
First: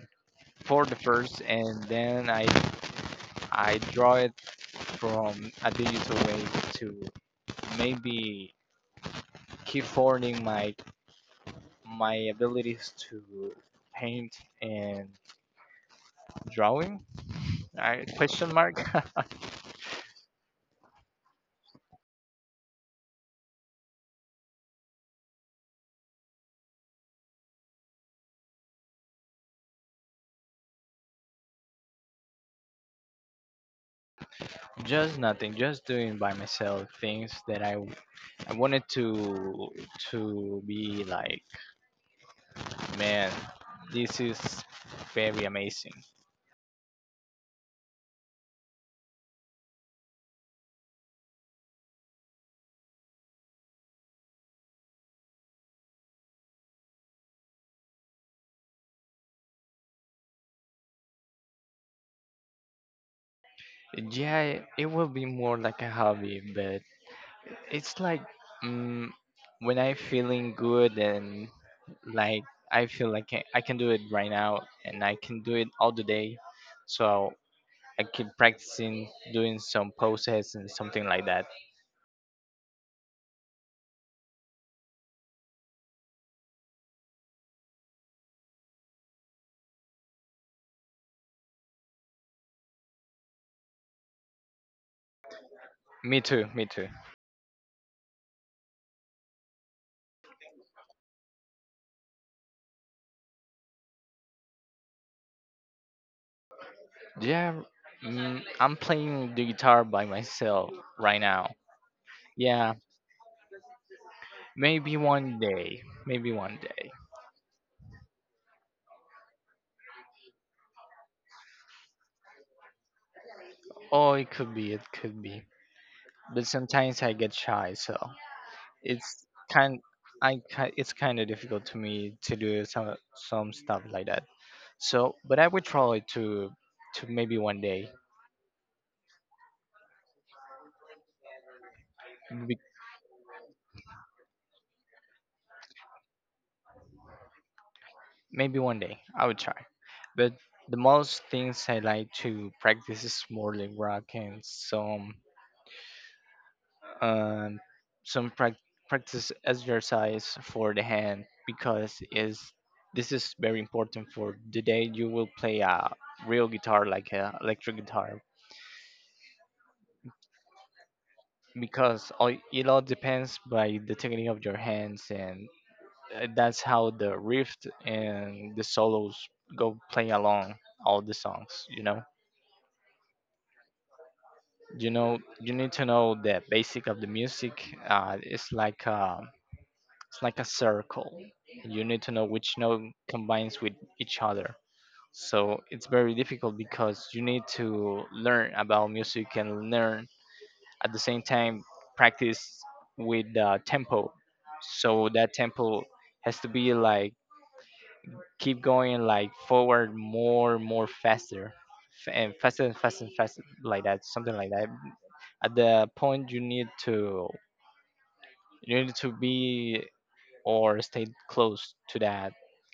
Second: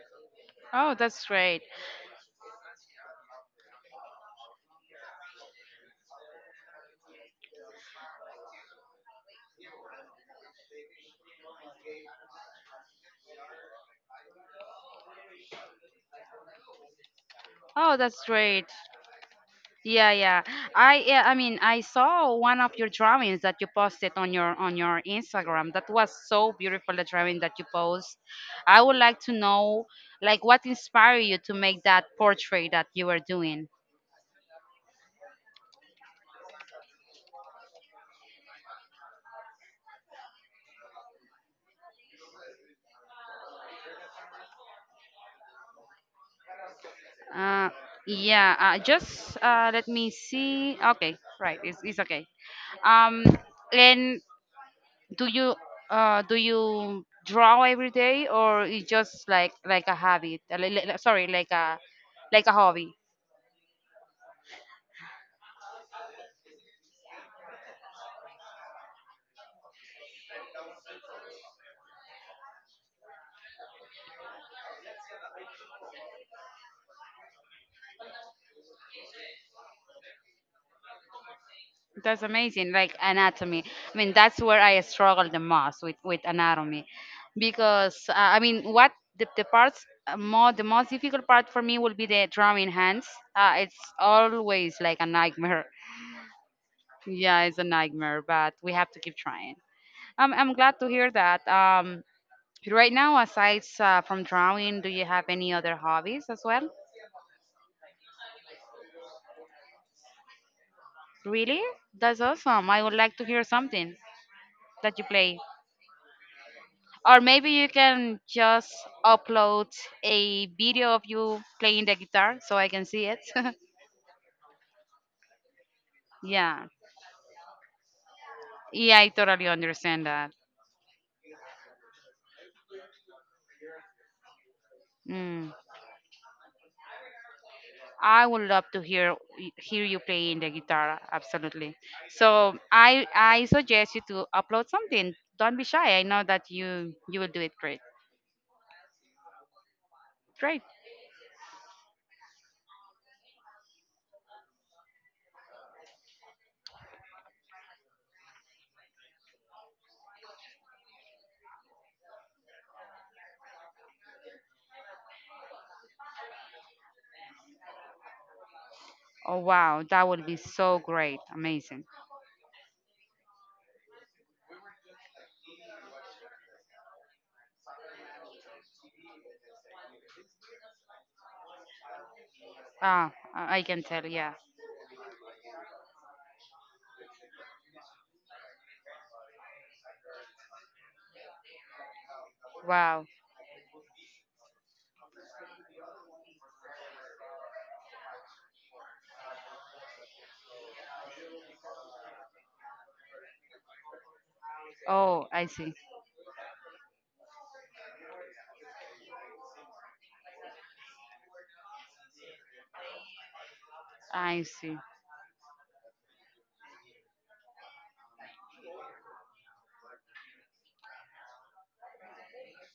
Speaker 1: for
Speaker 2: Oh,
Speaker 1: the
Speaker 2: that's
Speaker 1: first,
Speaker 2: great.
Speaker 1: and then I I draw it from a digital way to maybe keep honing my my abilities to paint and drawing.
Speaker 2: Oh,
Speaker 1: I
Speaker 2: that's
Speaker 1: question
Speaker 2: great.
Speaker 1: mark.
Speaker 2: Yeah, yeah. I yeah, I mean, I saw one of your drawings that you posted on your on your Instagram. That was so beautiful the drawing that you post. I would like to know like what inspired you to make that portrait that you were doing.
Speaker 1: Just nothing, just doing by myself things that I w- I wanted to to be like, man, this is very amazing.
Speaker 2: Uh yeah, uh, just uh let me see. Okay, right. It's it's okay. Um and do you uh do you draw every day, or it's just like like a habit? Uh, li- li- Sorry, like a like a hobby.
Speaker 1: Yeah, it it will be more like a hobby, but it's like mm when I'm feeling good, and like I feel like I I can do it right now and I can do it all the day. So I keep practicing doing some poses and something like that.
Speaker 2: That's amazing. Like anatomy. I mean, that's where I struggle the most with with anatomy, because uh, I mean, what the, the parts uh, more the most difficult part for me will be the drawing hands. Uh, it's always like a nightmare.
Speaker 1: Me too, me too.
Speaker 2: Yeah, it's a nightmare, but we have to keep trying. I'm I'm glad to hear that. Um, right now, aside uh, from drawing, do you have any other hobbies as well?
Speaker 1: Yeah, mm, I'm playing the guitar by myself right now.
Speaker 2: Really? That's awesome.
Speaker 1: Yeah,
Speaker 2: I would like to hear something
Speaker 1: maybe
Speaker 2: that you
Speaker 1: one
Speaker 2: play.
Speaker 1: day, maybe one day.
Speaker 2: Or maybe you can just upload a video of you playing the guitar so I can see it.
Speaker 1: Oh, it could be, it could be. But
Speaker 2: Yeah.
Speaker 1: sometimes I get shy, so
Speaker 2: Yeah, I
Speaker 1: it's
Speaker 2: totally
Speaker 1: kind,
Speaker 2: understand that.
Speaker 1: I ki- it's kind of difficult to me to do some some stuff like that. So, but I
Speaker 2: Mm.
Speaker 1: would try to to maybe one day.
Speaker 2: I would love to hear hear you playing the guitar, absolutely.
Speaker 1: Be-
Speaker 2: So I I suggest you to upload something. Don't be shy. I know that you you will do it great.
Speaker 1: Maybe one day I would try. But
Speaker 2: Great.
Speaker 1: the most things I like to practice is more like rock and some um, some prac- practice exercise for the hand, because is this is very important for the day you will play a real guitar, like a electric guitar,
Speaker 2: Oh wow, that would be so great. Amazing.
Speaker 1: because all, it all depends by the technique of your hands, and uh, that's how the riff and the solos go play along all the songs you know
Speaker 2: Ah, I I can tell. Yeah.
Speaker 1: You know, you need to know the basic of the music, uh, it's like uh, It's like a circle. You need to know which node
Speaker 2: Wow.
Speaker 1: combines with each other. So it's very difficult because you need to learn about music and learn at the same time practice with the tempo. So
Speaker 2: Oh,
Speaker 1: that
Speaker 2: I see.
Speaker 1: tempo has to be like keep going like forward more more faster, f- and faster and faster and faster, like that, something
Speaker 2: I
Speaker 1: like that,
Speaker 2: see.
Speaker 1: at the point you need to you need to be or stayed close to that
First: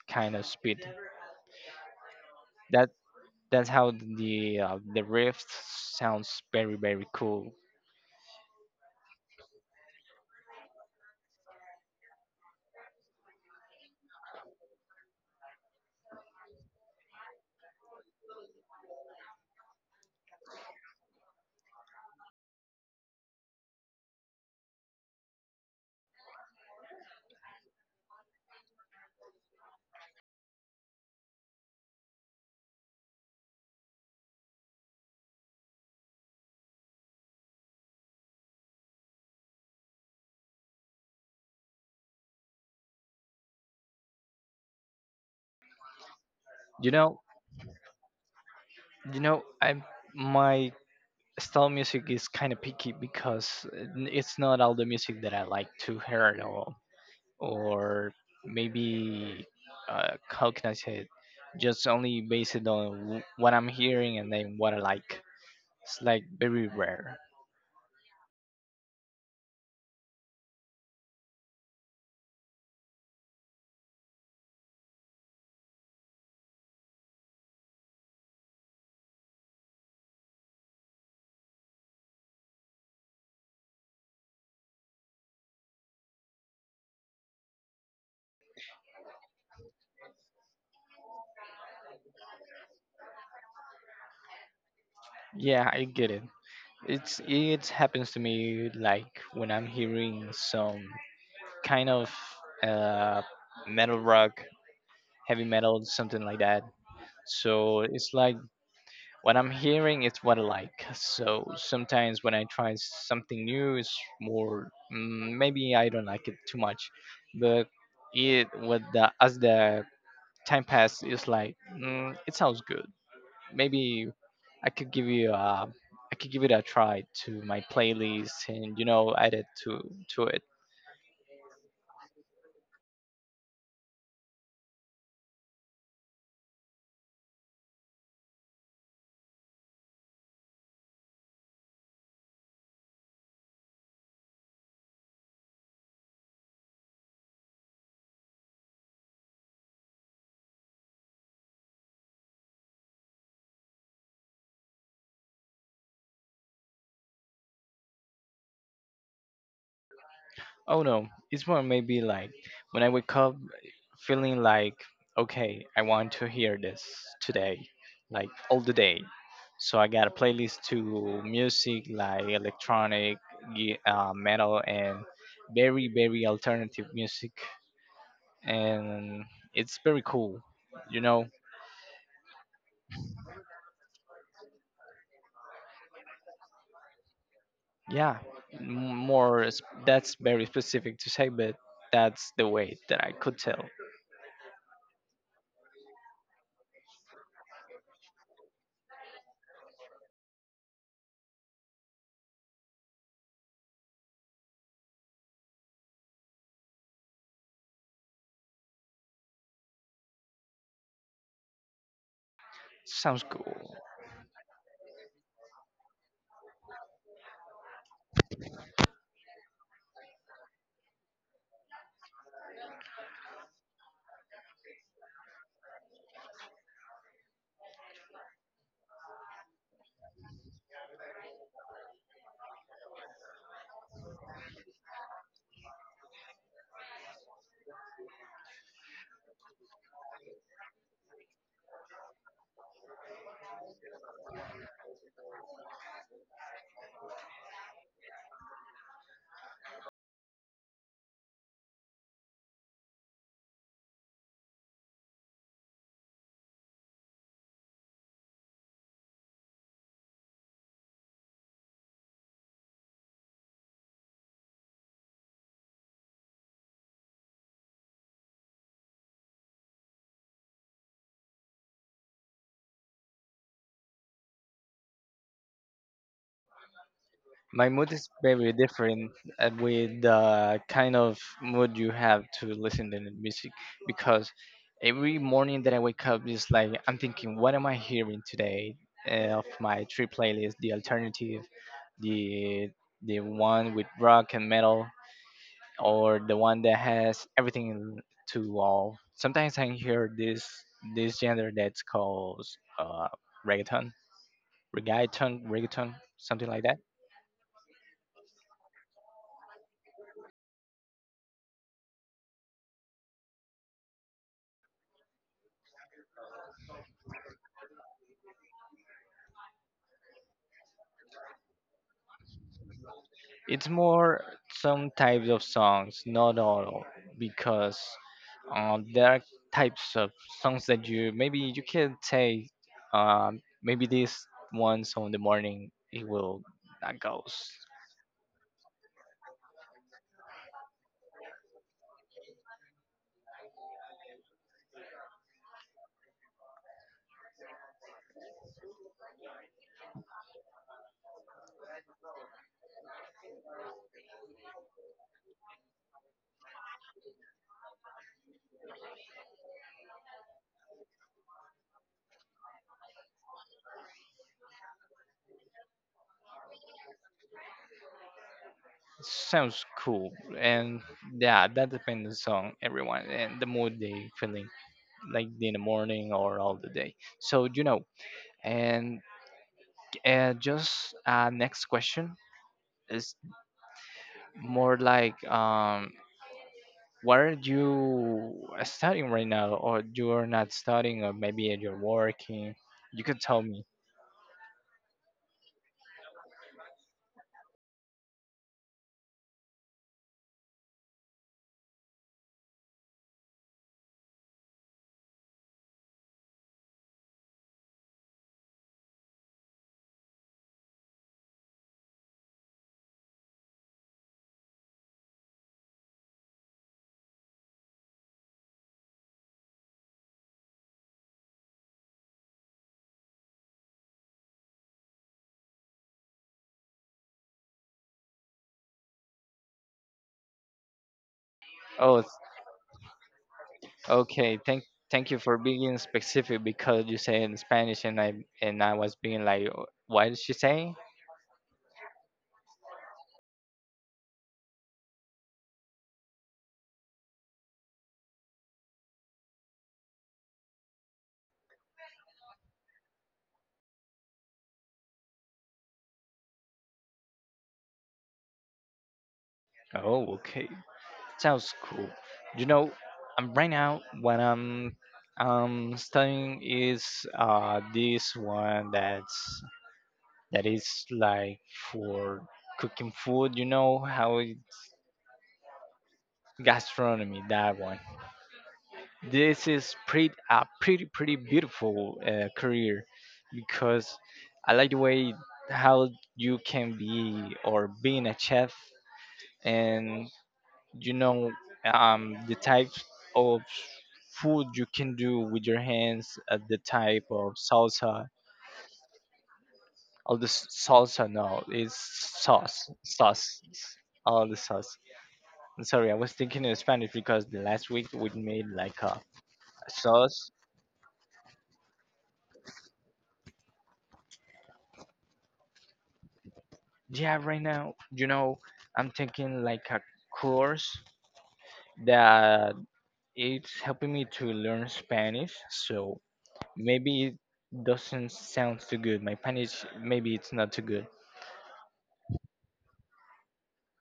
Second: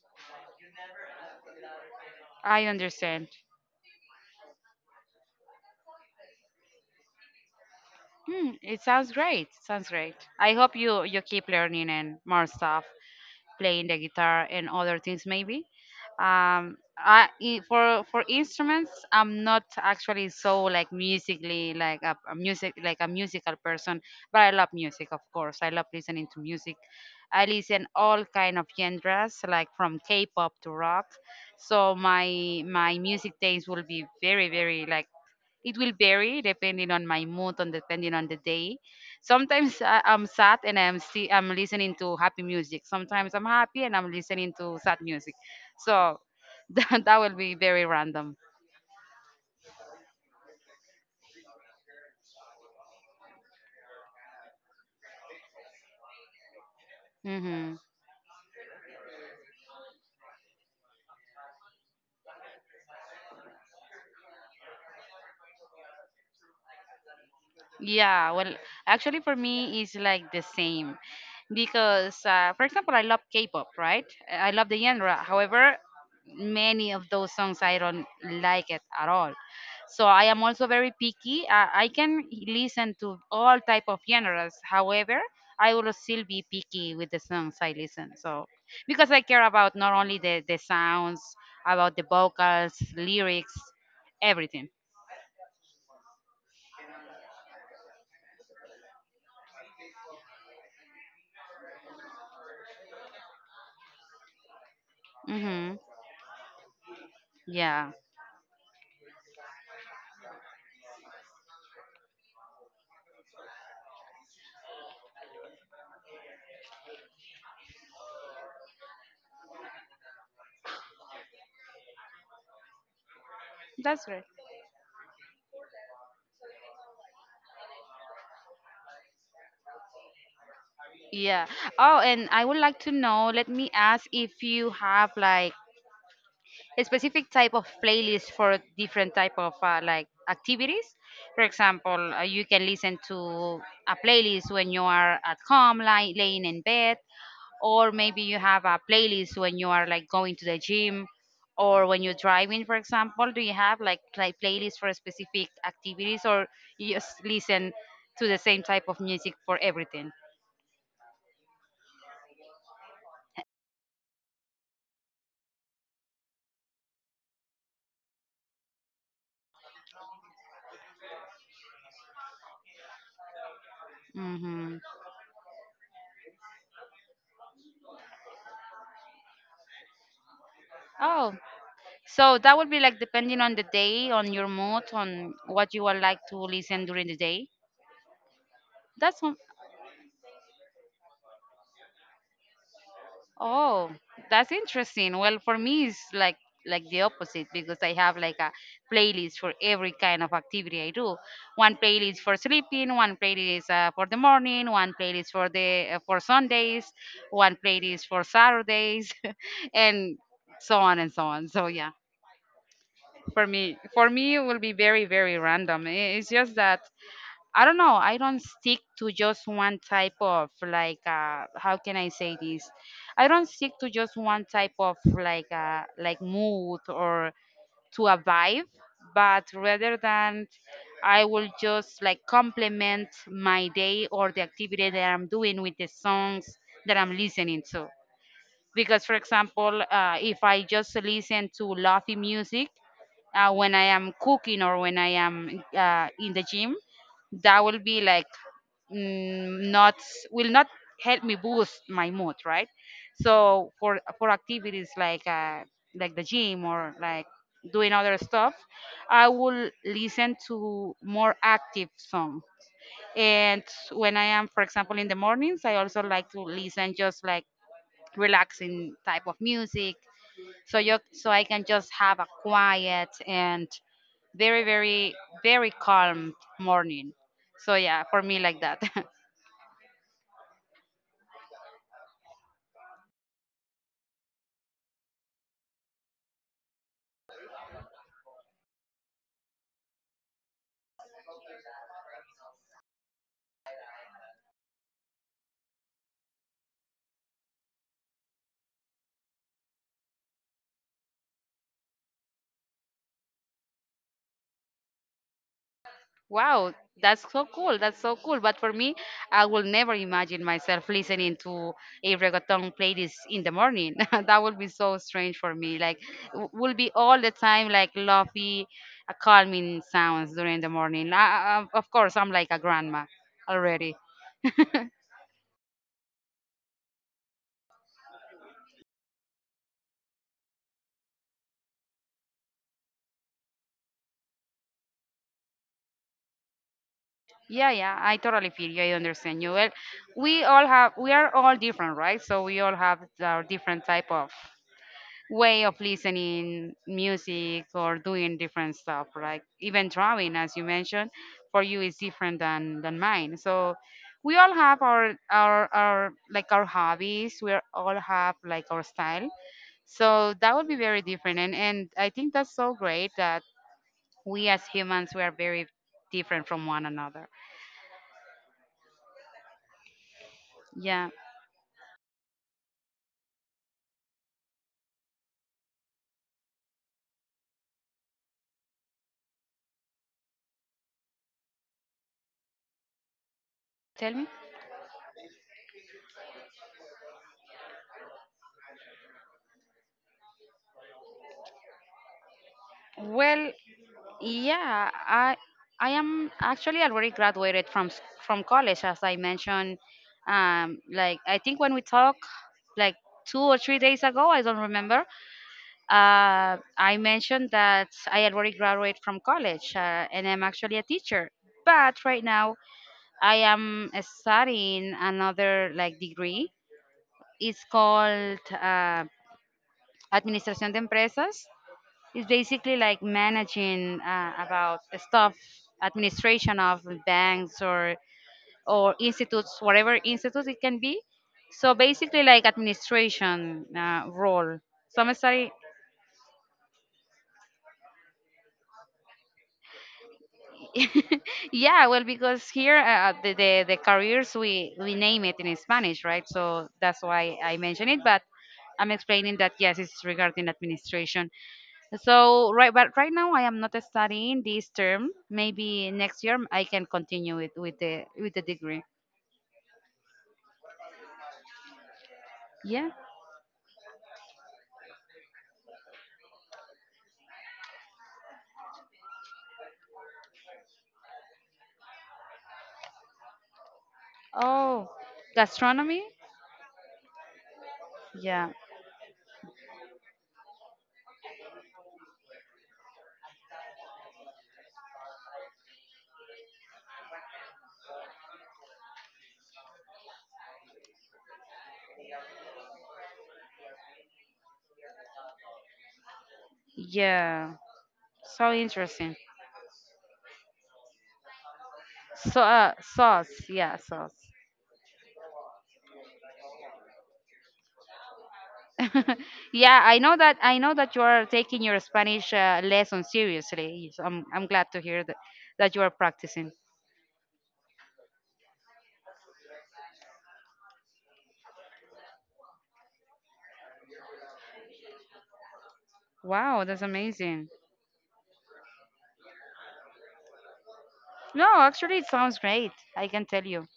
Speaker 1: kind of speed.
Speaker 2: I
Speaker 1: That
Speaker 2: understand.
Speaker 1: that's how the uh, the rift sounds very very cool.
Speaker 2: Hmm, it sounds great. Sounds great. I hope you you keep learning and more stuff playing the guitar and other things maybe. Um, I i- for for instruments, I'm not actually so like musically like a, a music like a musical person, but I love music, of course. I love listening to music. I listen all kind of genres, like from K-pop to rock. So my my music taste will be very very like it will vary depending on my mood and depending on the day. Sometimes I, I'm sad and I'm see I'm listening to happy music. Sometimes I'm happy and I'm listening to sad music. So
Speaker 1: You
Speaker 2: that,
Speaker 1: know,
Speaker 2: that will be very random.
Speaker 1: you know, I my style music is kind of picky, because n- it's not all the music that I like to hear at all,
Speaker 2: Hmm.
Speaker 1: or maybe uh, how can I say it? Just only based on wh- what I'm hearing and then what I like. It's like very rare.
Speaker 2: Yeah, well, actually, for me, it's like the same because, uh, for example, I love K-pop, right? I love the genre. However, many of those songs I don't like it at all. So I am also very picky. I, I can listen to all type of genres. However, I will still be picky with the songs I listen So because I care about not only the the sounds, about the vocals, lyrics, everything.
Speaker 1: Yeah, I get it. It's it happens to me like when I'm hearing some kind of uh, metal rock, heavy
Speaker 2: Hmm.
Speaker 1: metal, something like that. So
Speaker 2: Yeah,
Speaker 1: it's like what I'm hearing is what I like. So sometimes when I try something new, it's more mm, maybe I don't like it too much, but it with the as the time passes, it's like mm, it sounds good. Maybe
Speaker 2: that's right.
Speaker 1: I could give you a, I could give it a try to my playlist and you know add it to to it.
Speaker 2: Yeah. Oh, and I would like to know, let me ask if you have like a specific type of playlist for different type of uh, like activities. For example, uh, you can listen to a playlist when you are at home, like laying in bed, or maybe you have a playlist when you are like going to the gym or when you're driving, for example. Do you have like play playlists for specific activities, or you just listen to the same type of music for everything?
Speaker 1: Oh no, it's more maybe like when I wake up feeling like, okay, I want to hear this today, like all the day. So I got a playlist to music like electronic, ye- uh, metal,
Speaker 2: Mm-hmm.
Speaker 1: and very very alternative music, and it's very cool, you know.
Speaker 2: Oh. So that would be like depending on the day, on your mood, on what you would like to listen during the day.
Speaker 1: yeah m-
Speaker 2: That's one-
Speaker 1: more sp- that's very specific to say, but that's the way that I could tell.
Speaker 2: oh, that's interesting. Well, for me, it's like like the opposite because I have like a playlist for every kind of activity I do. One playlist for sleeping, one playlist uh, for the morning, one playlist for the uh, for Sundays, one playlist for Saturdays, and so on and so on. So yeah,
Speaker 1: Sounds
Speaker 2: for
Speaker 1: cool.
Speaker 2: me, for me, it will be very very random. I- It's just that I don't know. I don't stick to just one type of like uh how can I say this? I don't stick to just one type of like uh like mood or to a vibe, but rather than I will just like complement my day or the activity that I'm doing with the songs that I'm listening to. Because for example, uh, if I just listen to lofi music, uh, when I am cooking or when I am uh, in the gym, that will be like mm, not will not help me boost my mood, right? So for for activities like uh, like the gym or like doing other stuff, I will listen to more active song. And when I am, for example, in the mornings, I also like to listen just like relaxing type of music so you so I can just have a quiet and very very very calm morning.
Speaker 1: My
Speaker 2: So
Speaker 1: mood
Speaker 2: yeah,
Speaker 1: is
Speaker 2: for me
Speaker 1: very
Speaker 2: like that.
Speaker 1: different uh, with the kind of mood you have to listen to the music, because every morning that I wake up is like I'm thinking what am I hearing today. Uh, of my three playlists, the alternative, the the one with rock and metal, or the one that has everything to all. Sometimes I hear this this genre that's called uh, reggaeton, reggaeton, reggaeton, something like
Speaker 2: Wow,
Speaker 1: that.
Speaker 2: that's so cool. That's so cool. But for me, I will never imagine myself listening to a reggaeton playlist in the morning. That would be so strange for me. Like w- will be all the time like lovey, uh, calming sounds during the morning. I, I, of course, I'm like a grandma
Speaker 1: It's
Speaker 2: already.
Speaker 1: more some types of songs, not all, because um, there are types of songs that you maybe you can say, um, maybe this once on the morning it will that goes
Speaker 2: Yeah, yeah, I totally feel you. I understand you. Well, we all have, we are all different, right? So we all have our different type of way of listening music or doing different stuff, right? Even drawing, as you mentioned, for you is different than than mine. So we all have our our our like our hobbies. We all have like our style. So that would be very different, and and I think that's so great that we as humans we are very different from one another.
Speaker 1: sounds cool. And
Speaker 2: Yeah,
Speaker 1: yeah, that depends on everyone and the mood they feeling, like in the morning or all the day, so you know. And uh, just uh, next question is
Speaker 2: tell me.
Speaker 1: more like um what are you studying right now, or you're not studying, or maybe you're working, you could tell
Speaker 2: Well,
Speaker 1: me.
Speaker 2: yeah, I I am actually already graduated from s- from college, as I mentioned. Um, like I think when we talked, like two or three days ago, I don't remember. Uh, I mentioned that I already graduated from college, uh, and I'm actually a teacher. But right now, I am studying another like degree. It's called uh, Administración de Empresas. It's basically like managing uh, about the stuff, administration of banks or or institutes, whatever institute it can be. So
Speaker 1: oh it's-
Speaker 2: basically like administration uh,
Speaker 1: okay,
Speaker 2: role.
Speaker 1: thank
Speaker 2: So
Speaker 1: thank
Speaker 2: I'm
Speaker 1: you for
Speaker 2: sorry.
Speaker 1: being specific, because you say in Spanish and i and i was being like "Oh, what is she saying?"
Speaker 2: Yeah, well, because here uh, uh, the, the the careers we we name it in Spanish, right? So that's why I mention it. But I'm explaining that yes, it's regarding administration. So right, but right now I am not studying this term. Maybe next year I can continue with with the with the degree.
Speaker 1: Oh, okay. Sounds cool. You know,
Speaker 2: Yeah.
Speaker 1: um, right now what I'm um studying is uh this one that's that is like for cooking food. You know how it,
Speaker 2: Oh, gastronomy.
Speaker 1: gastronomy that one.
Speaker 2: Yeah.
Speaker 1: This is pretty a pretty pretty beautiful uh, career because I like the way how you can be or being a chef, and you know, um, the types of food you can do with your hands, uh, the type of
Speaker 2: Yeah.
Speaker 1: salsa,
Speaker 2: So interesting.
Speaker 1: all the s- salsa no, it's
Speaker 2: So
Speaker 1: sauce,
Speaker 2: uh, sauce.
Speaker 1: sauce,
Speaker 2: Yeah, sauce.
Speaker 1: all the sauce. I'm sorry, I was thinking in Spanish because the last week we made like a, a
Speaker 2: Yeah, I know
Speaker 1: sauce.
Speaker 2: that. I know that you are taking your Spanish uh, lesson seriously. So I'm I'm glad to hear that that you are practicing.
Speaker 1: Yeah, right now, you know, I'm thinking like a course that it's helping me to learn Spanish, so
Speaker 2: Wow, that's
Speaker 1: maybe it
Speaker 2: amazing.
Speaker 1: doesn't sound too good, my Spanish, maybe it's not too good.
Speaker 2: No, actually, it sounds great. I can tell you.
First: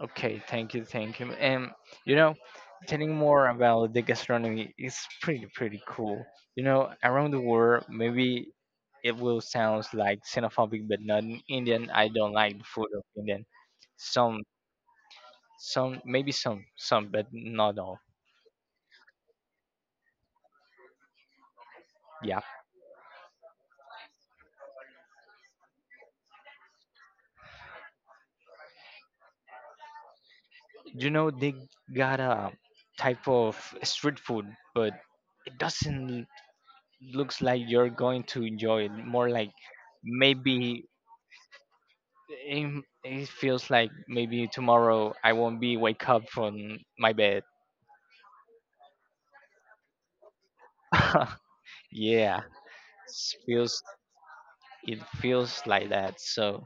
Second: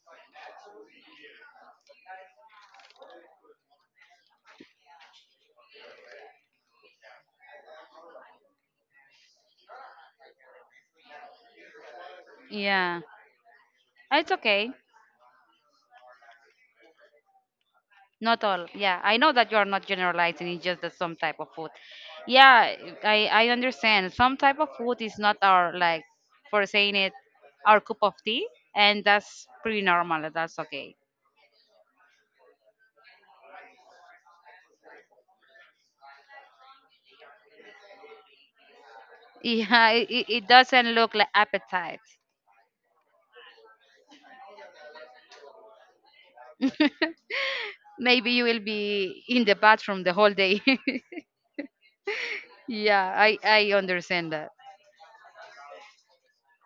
Speaker 1: Okay, thank you, thank you. And you know, telling more about the gastronomy is pretty pretty cool. You know, around the world, maybe it will sound like xenophobic, but not in Indian. I don't like the food
Speaker 2: Yeah,
Speaker 1: of Indian.
Speaker 2: it's
Speaker 1: Some,
Speaker 2: okay.
Speaker 1: some, maybe some, some, but not all.
Speaker 2: Not all. Yeah, I know that you are not generalizing. It's just that some type of food.
Speaker 1: Yeah,
Speaker 2: Yeah, I I understand. Some type of food is not our like, for saying it, our cup of tea, and that's pretty normal. That's okay.
Speaker 1: you know, they got a type of street food, but it doesn't looks like you're going to enjoy it. More like
Speaker 2: Yeah, it, it it
Speaker 1: maybe
Speaker 2: doesn't look like appetite.
Speaker 1: it, it feels like maybe tomorrow I won't be wake up from my bed.
Speaker 2: Maybe you will be in the bathroom the whole day.
Speaker 1: Yeah,
Speaker 2: Yeah,
Speaker 1: s-
Speaker 2: I I
Speaker 1: feels
Speaker 2: understand that.
Speaker 1: it feels like that. So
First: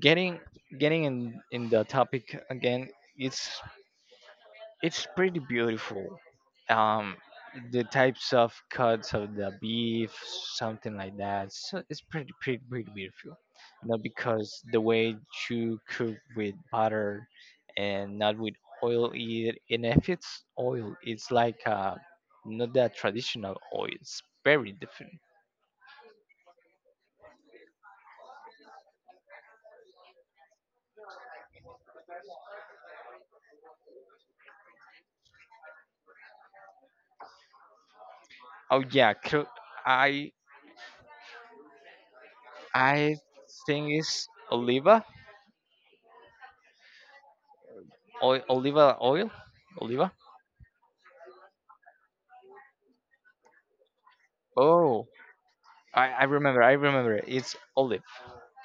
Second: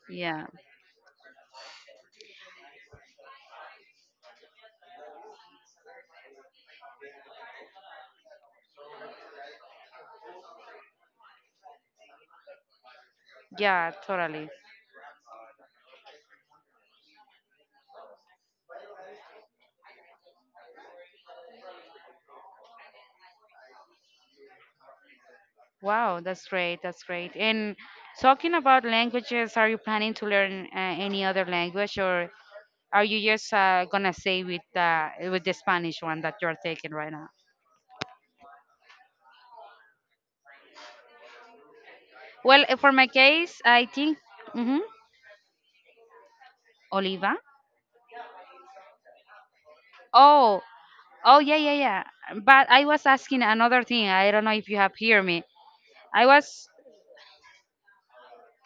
Speaker 1: getting
Speaker 2: Yeah,
Speaker 1: getting in in the topic again, it's it's pretty beautiful. Um, the types of cuts of the beef, something like that. So it's pretty, pretty, pretty beautiful. You
Speaker 2: yeah,
Speaker 1: know,
Speaker 2: totally.
Speaker 1: because the way you cook with butter and not with oil, it, and if it's oil, it's like uh, not that traditional oil. It's very different.
Speaker 2: Wow, that's great. That's great. And talking about languages, are you planning to learn uh, any other language, or are you just uh, gonna stay with uh, with the Spanish one that you're taking right now?
Speaker 1: Oh yeah, cl- I
Speaker 2: Well, uh, for my
Speaker 1: I
Speaker 2: case, I
Speaker 1: think
Speaker 2: think
Speaker 1: it's
Speaker 2: hmm.
Speaker 1: oliva,
Speaker 2: Oliva.
Speaker 1: oil, oliva oil, oliva.
Speaker 2: Oh, oh yeah, yeah, yeah. But I was asking another thing. I don't know if you have
Speaker 1: Oh,
Speaker 2: heard me.
Speaker 1: I, I
Speaker 2: I
Speaker 1: remember,
Speaker 2: was
Speaker 1: I remember. It's olive,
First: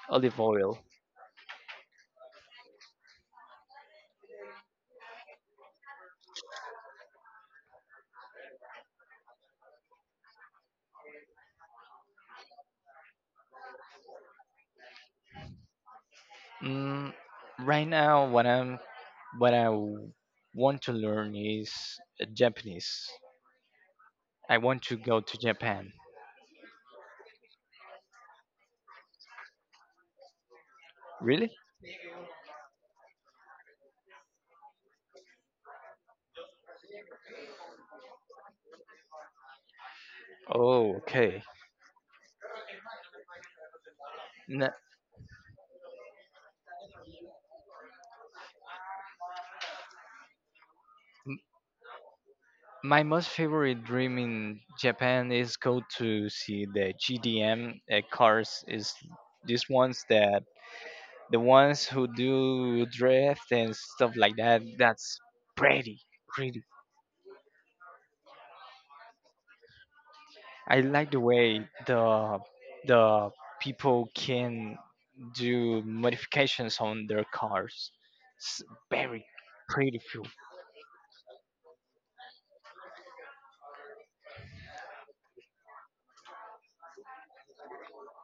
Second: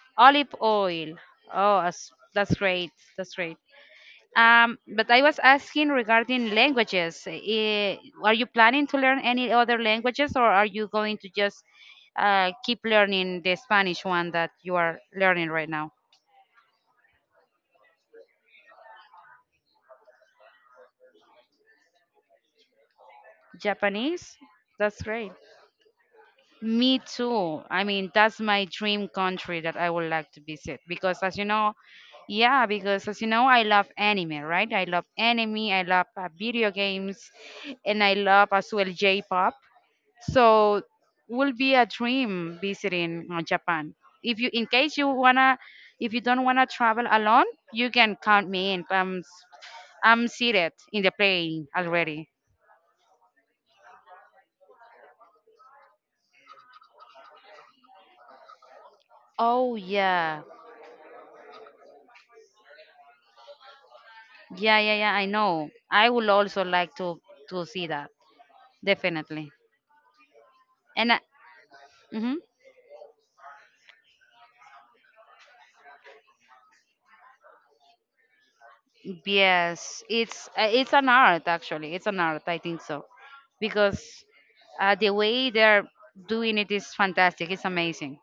Speaker 1: olive
Speaker 2: olive
Speaker 1: oil.
Speaker 2: oil. Oh, that's, that's great. That's great. Um, but I was asking regarding languages. Eh, are you planning to learn any other languages, or are you going to just uh, keep learning the Spanish one that you are learning right now?
Speaker 1: Mm, right now, what I'm, what I w- want to learn is uh, Japanese.
Speaker 2: Japanese?
Speaker 1: I want to
Speaker 2: That's
Speaker 1: go
Speaker 2: great.
Speaker 1: to Japan.
Speaker 2: Me too. I mean, that's my dream country that I would like to visit because, as you
Speaker 1: Really?
Speaker 2: know, yeah, because as you know, I love anime, right? I love anime, I love uh, video games, and I love as well J-pop. So
Speaker 1: Oh, okay.
Speaker 2: will be a dream visiting uh, Japan. If you, in
Speaker 1: N-
Speaker 2: case you wanna, if you don't wanna travel alone, you can count me in. I'm, s- I'm seated in the
Speaker 1: m-
Speaker 2: plane already.
Speaker 1: my most favorite dream in Japan is go to see the G D M uh, cars. Is these
Speaker 2: Oh
Speaker 1: ones that
Speaker 2: yeah,
Speaker 1: the ones who do drift and stuff like that.
Speaker 2: yeah, yeah, yeah.
Speaker 1: That's
Speaker 2: I know.
Speaker 1: pretty,
Speaker 2: I would
Speaker 1: pretty.
Speaker 2: also like to to see that definitely.
Speaker 1: I like
Speaker 2: And I,
Speaker 1: the way
Speaker 2: mhm.
Speaker 1: the the people can do modifications on their cars. It's very
Speaker 2: Yes,
Speaker 1: beautiful.
Speaker 2: it's uh, it's an art actually. It's an art. I think so because uh, the way they're doing it is fantastic. It's amazing.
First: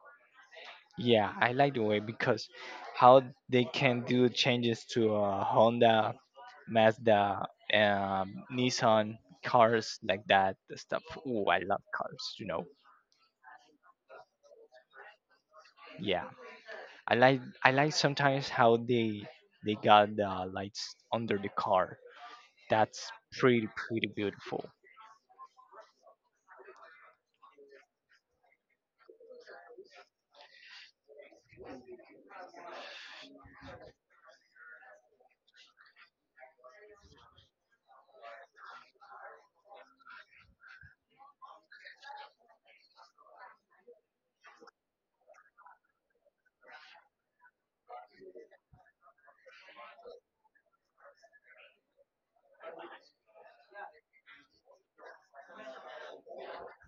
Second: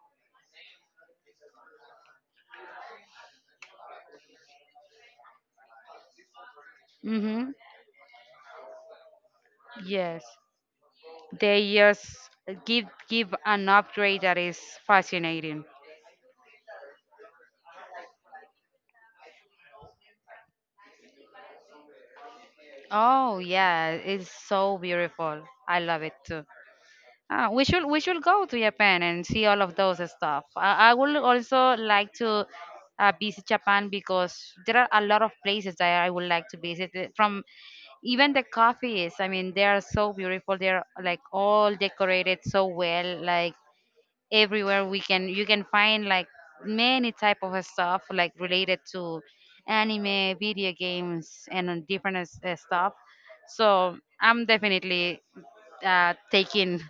Speaker 1: Yeah, I like the way because how they can do changes to uh, Honda, Mazda,
Speaker 2: Hmm.
Speaker 1: um, Nissan cars
Speaker 2: Yes,
Speaker 1: like that the stuff. Ooh, I
Speaker 2: they
Speaker 1: love
Speaker 2: just
Speaker 1: cars, you know.
Speaker 2: give give an upgrade that is fascinating.
Speaker 1: Yeah, I like I like sometimes how they they got the lights under the car. That's
Speaker 2: Oh
Speaker 1: pretty
Speaker 2: yeah,
Speaker 1: pretty
Speaker 2: it's
Speaker 1: beautiful.
Speaker 2: so beautiful. I love it too. Ah, we should we should go to Japan and see all of those stuff. I, I would also like to uh, visit Japan because there are a lot of places that I would like to visit. eh, From even the coffees, I mean, they are so beautiful. They're like all decorated so well. Like everywhere we can you can find like many type of stuff like related to anime, video games, and on different s- uh, stuff. So I'm definitely uh, taking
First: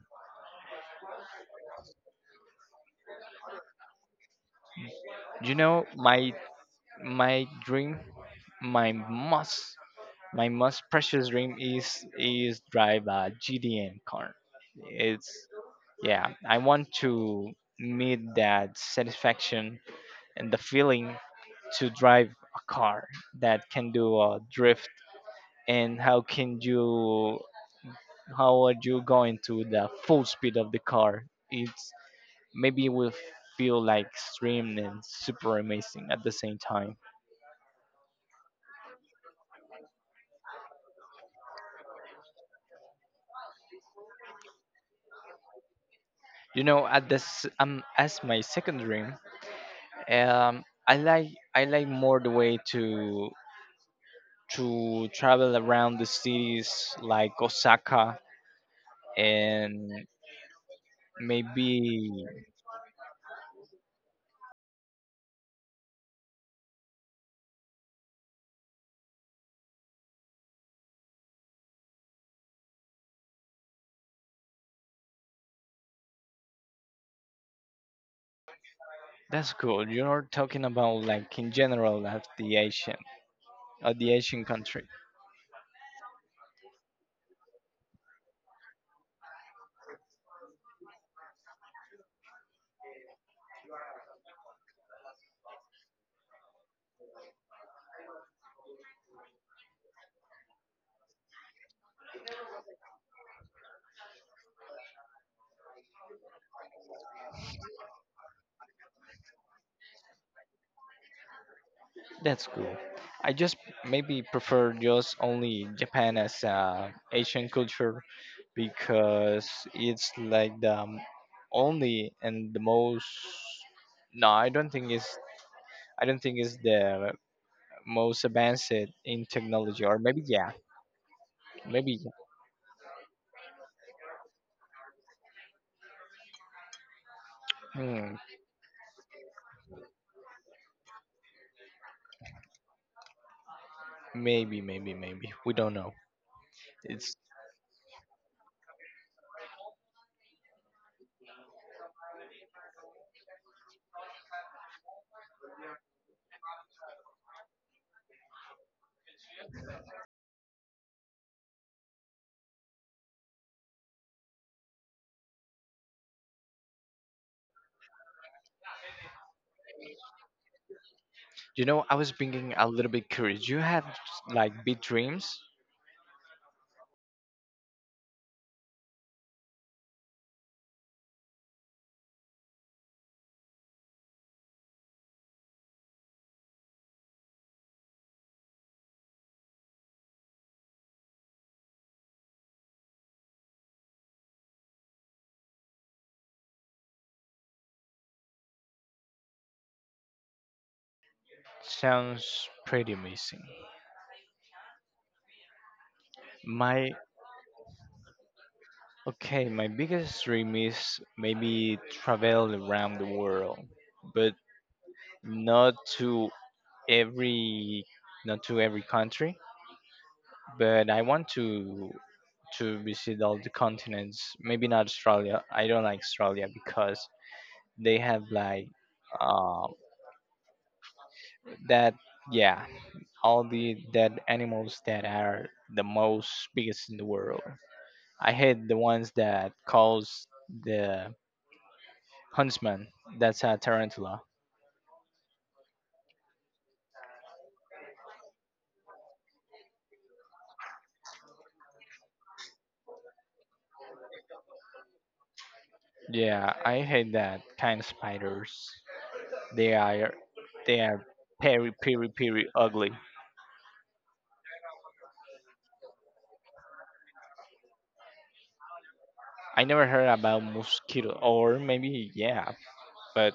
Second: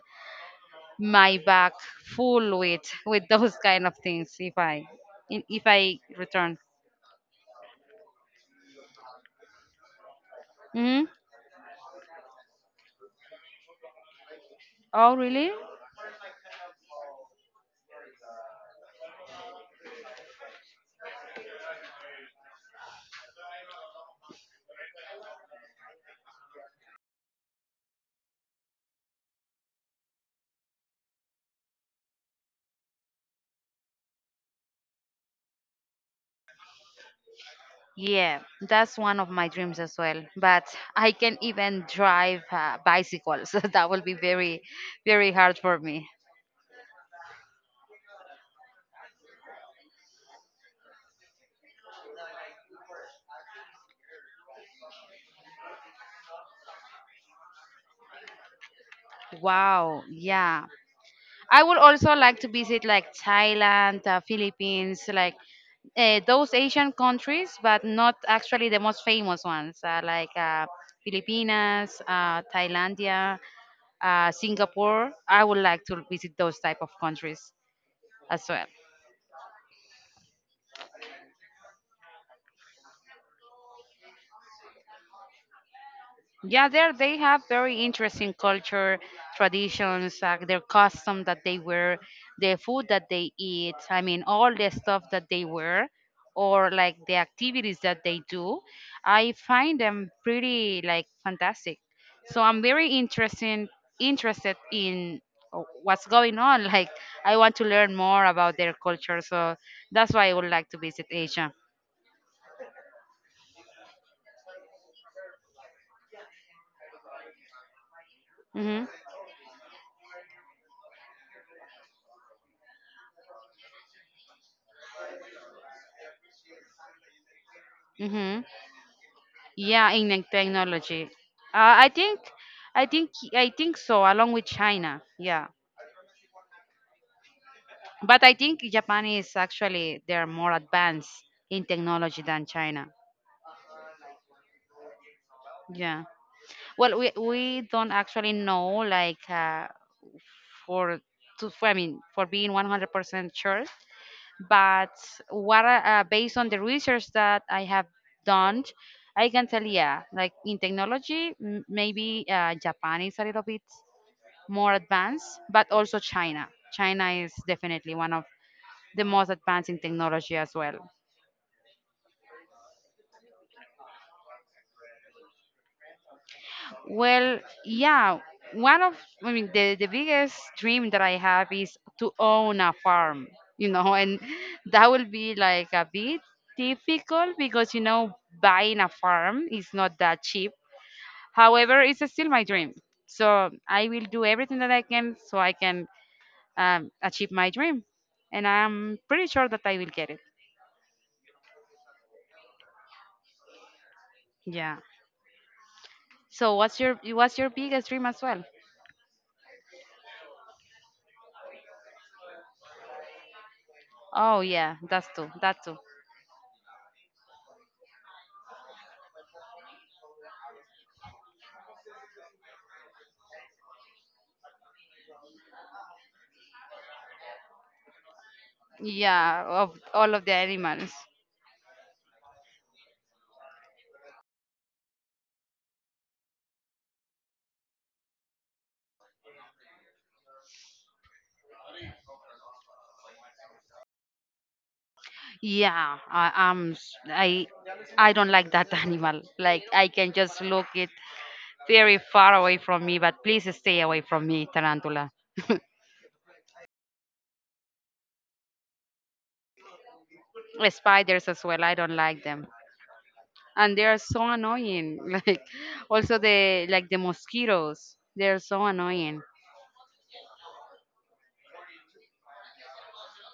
Speaker 2: my back full with with those kind of things if I in-
Speaker 1: You
Speaker 2: if
Speaker 1: know,
Speaker 2: I
Speaker 1: my
Speaker 2: return.
Speaker 1: my dream, my most my most
Speaker 2: Hmm.
Speaker 1: precious dream is is drive a G D N car.
Speaker 2: Oh
Speaker 1: It's
Speaker 2: really?
Speaker 1: Yeah, I want to meet that satisfaction and the feeling to drive a car that can do a drift, and how can you how are you going to the full speed of the car? It's maybe will feel like extreme and super amazing at the same time.
Speaker 2: Yeah, that's one of my dreams as well, but I can even drive uh, bicycles. That will be very very hard for me.
Speaker 1: You know, at this um as my second dream, um I like I like more the way to to travel around the cities like Osaka
Speaker 2: Wow,
Speaker 1: and
Speaker 2: yeah. I
Speaker 1: maybe.
Speaker 2: would also like to visit like Thailand, uh, Philippines, like uh, those Asian countries, but not actually the most famous ones, uh, like uh, Filipinas, uh, Thailandia, uh, Singapore. I would like to visit those type of countries as well.
Speaker 1: That's cool. You're talking about like in general of the Asian of the Asian country.
Speaker 2: Yeah, there they have very interesting culture, traditions, like their custom that they wear, the food that they eat. I mean, all the stuff that they wear, or like the activities that they do. I find them pretty like fantastic. So I'm very interesting interested in uh, what's going on. Like I want to learn more about their culture. So that's why I would like to visit Asia.
Speaker 1: That's cool. I just maybe prefer just only Japan as uh, Asian culture,
Speaker 2: Mm-hmm.
Speaker 1: because it's like the m- only and the most, no, i don't think it's I don't think it's the most
Speaker 2: Mm-hmm.
Speaker 1: advanced in technology,
Speaker 2: Yeah,
Speaker 1: or
Speaker 2: in
Speaker 1: maybe
Speaker 2: the
Speaker 1: yeah,
Speaker 2: technology. Uh, I
Speaker 1: maybe.
Speaker 2: think, I think, I think so. Along with China, yeah.
Speaker 1: Hmm,
Speaker 2: But I think Japan is actually they're more advanced in technology than China.
Speaker 1: maybe maybe maybe we don't know.
Speaker 2: Yeah. Well, we
Speaker 1: It's
Speaker 2: we don't actually know like uh, for to for, I mean for being one hundred percent sure. But what I- uh, based on the research that I have done, I can tell, yeah, like in technology, m- maybe uh, Japan is a little bit more advanced, but also China. China is definitely one of the most advanced in technology as well.
Speaker 1: you know, I was being a little bit curious, you have like big dreams.
Speaker 2: Well, yeah, one of, I mean, the, the biggest dream that I have is to own a farm, you know, and that will be like a bit difficult because, you know, buying a farm is not that cheap. However, it's still my dream. So I will do everything that I can so I can um, achieve my dream. And I'm pretty sure that I will get it.
Speaker 1: Sounds pretty amazing.
Speaker 2: Yeah. So what's
Speaker 1: My
Speaker 2: your what's your biggest dream as well?
Speaker 1: Okay, my biggest dream is maybe travel around the world, but
Speaker 2: Oh yeah, that's too. That
Speaker 1: not
Speaker 2: too.
Speaker 1: to every not to every country, but I want to to visit all the continents. Maybe not Australia. I don't like Australia because they have like
Speaker 2: Yeah,
Speaker 1: uh,
Speaker 2: of all of the animals.
Speaker 1: that. Yeah, all the dead animals that are the most biggest in the world. I hate the ones that calls the huntsman. That's a tarantula.
Speaker 2: Yeah, I, I'm. S- I I don't like that animal. Like I can just look it very far away from me, but please stay away from me, tarantula.
Speaker 1: Yeah, I hate that kind of spiders. They are they are
Speaker 2: Spiders as well.
Speaker 1: very,
Speaker 2: I don't
Speaker 1: very,
Speaker 2: like them,
Speaker 1: very ugly.
Speaker 2: and they are so annoying. Like also the like the mosquitoes. They're so annoying.
Speaker 1: I never heard about mosquito, or maybe yeah, but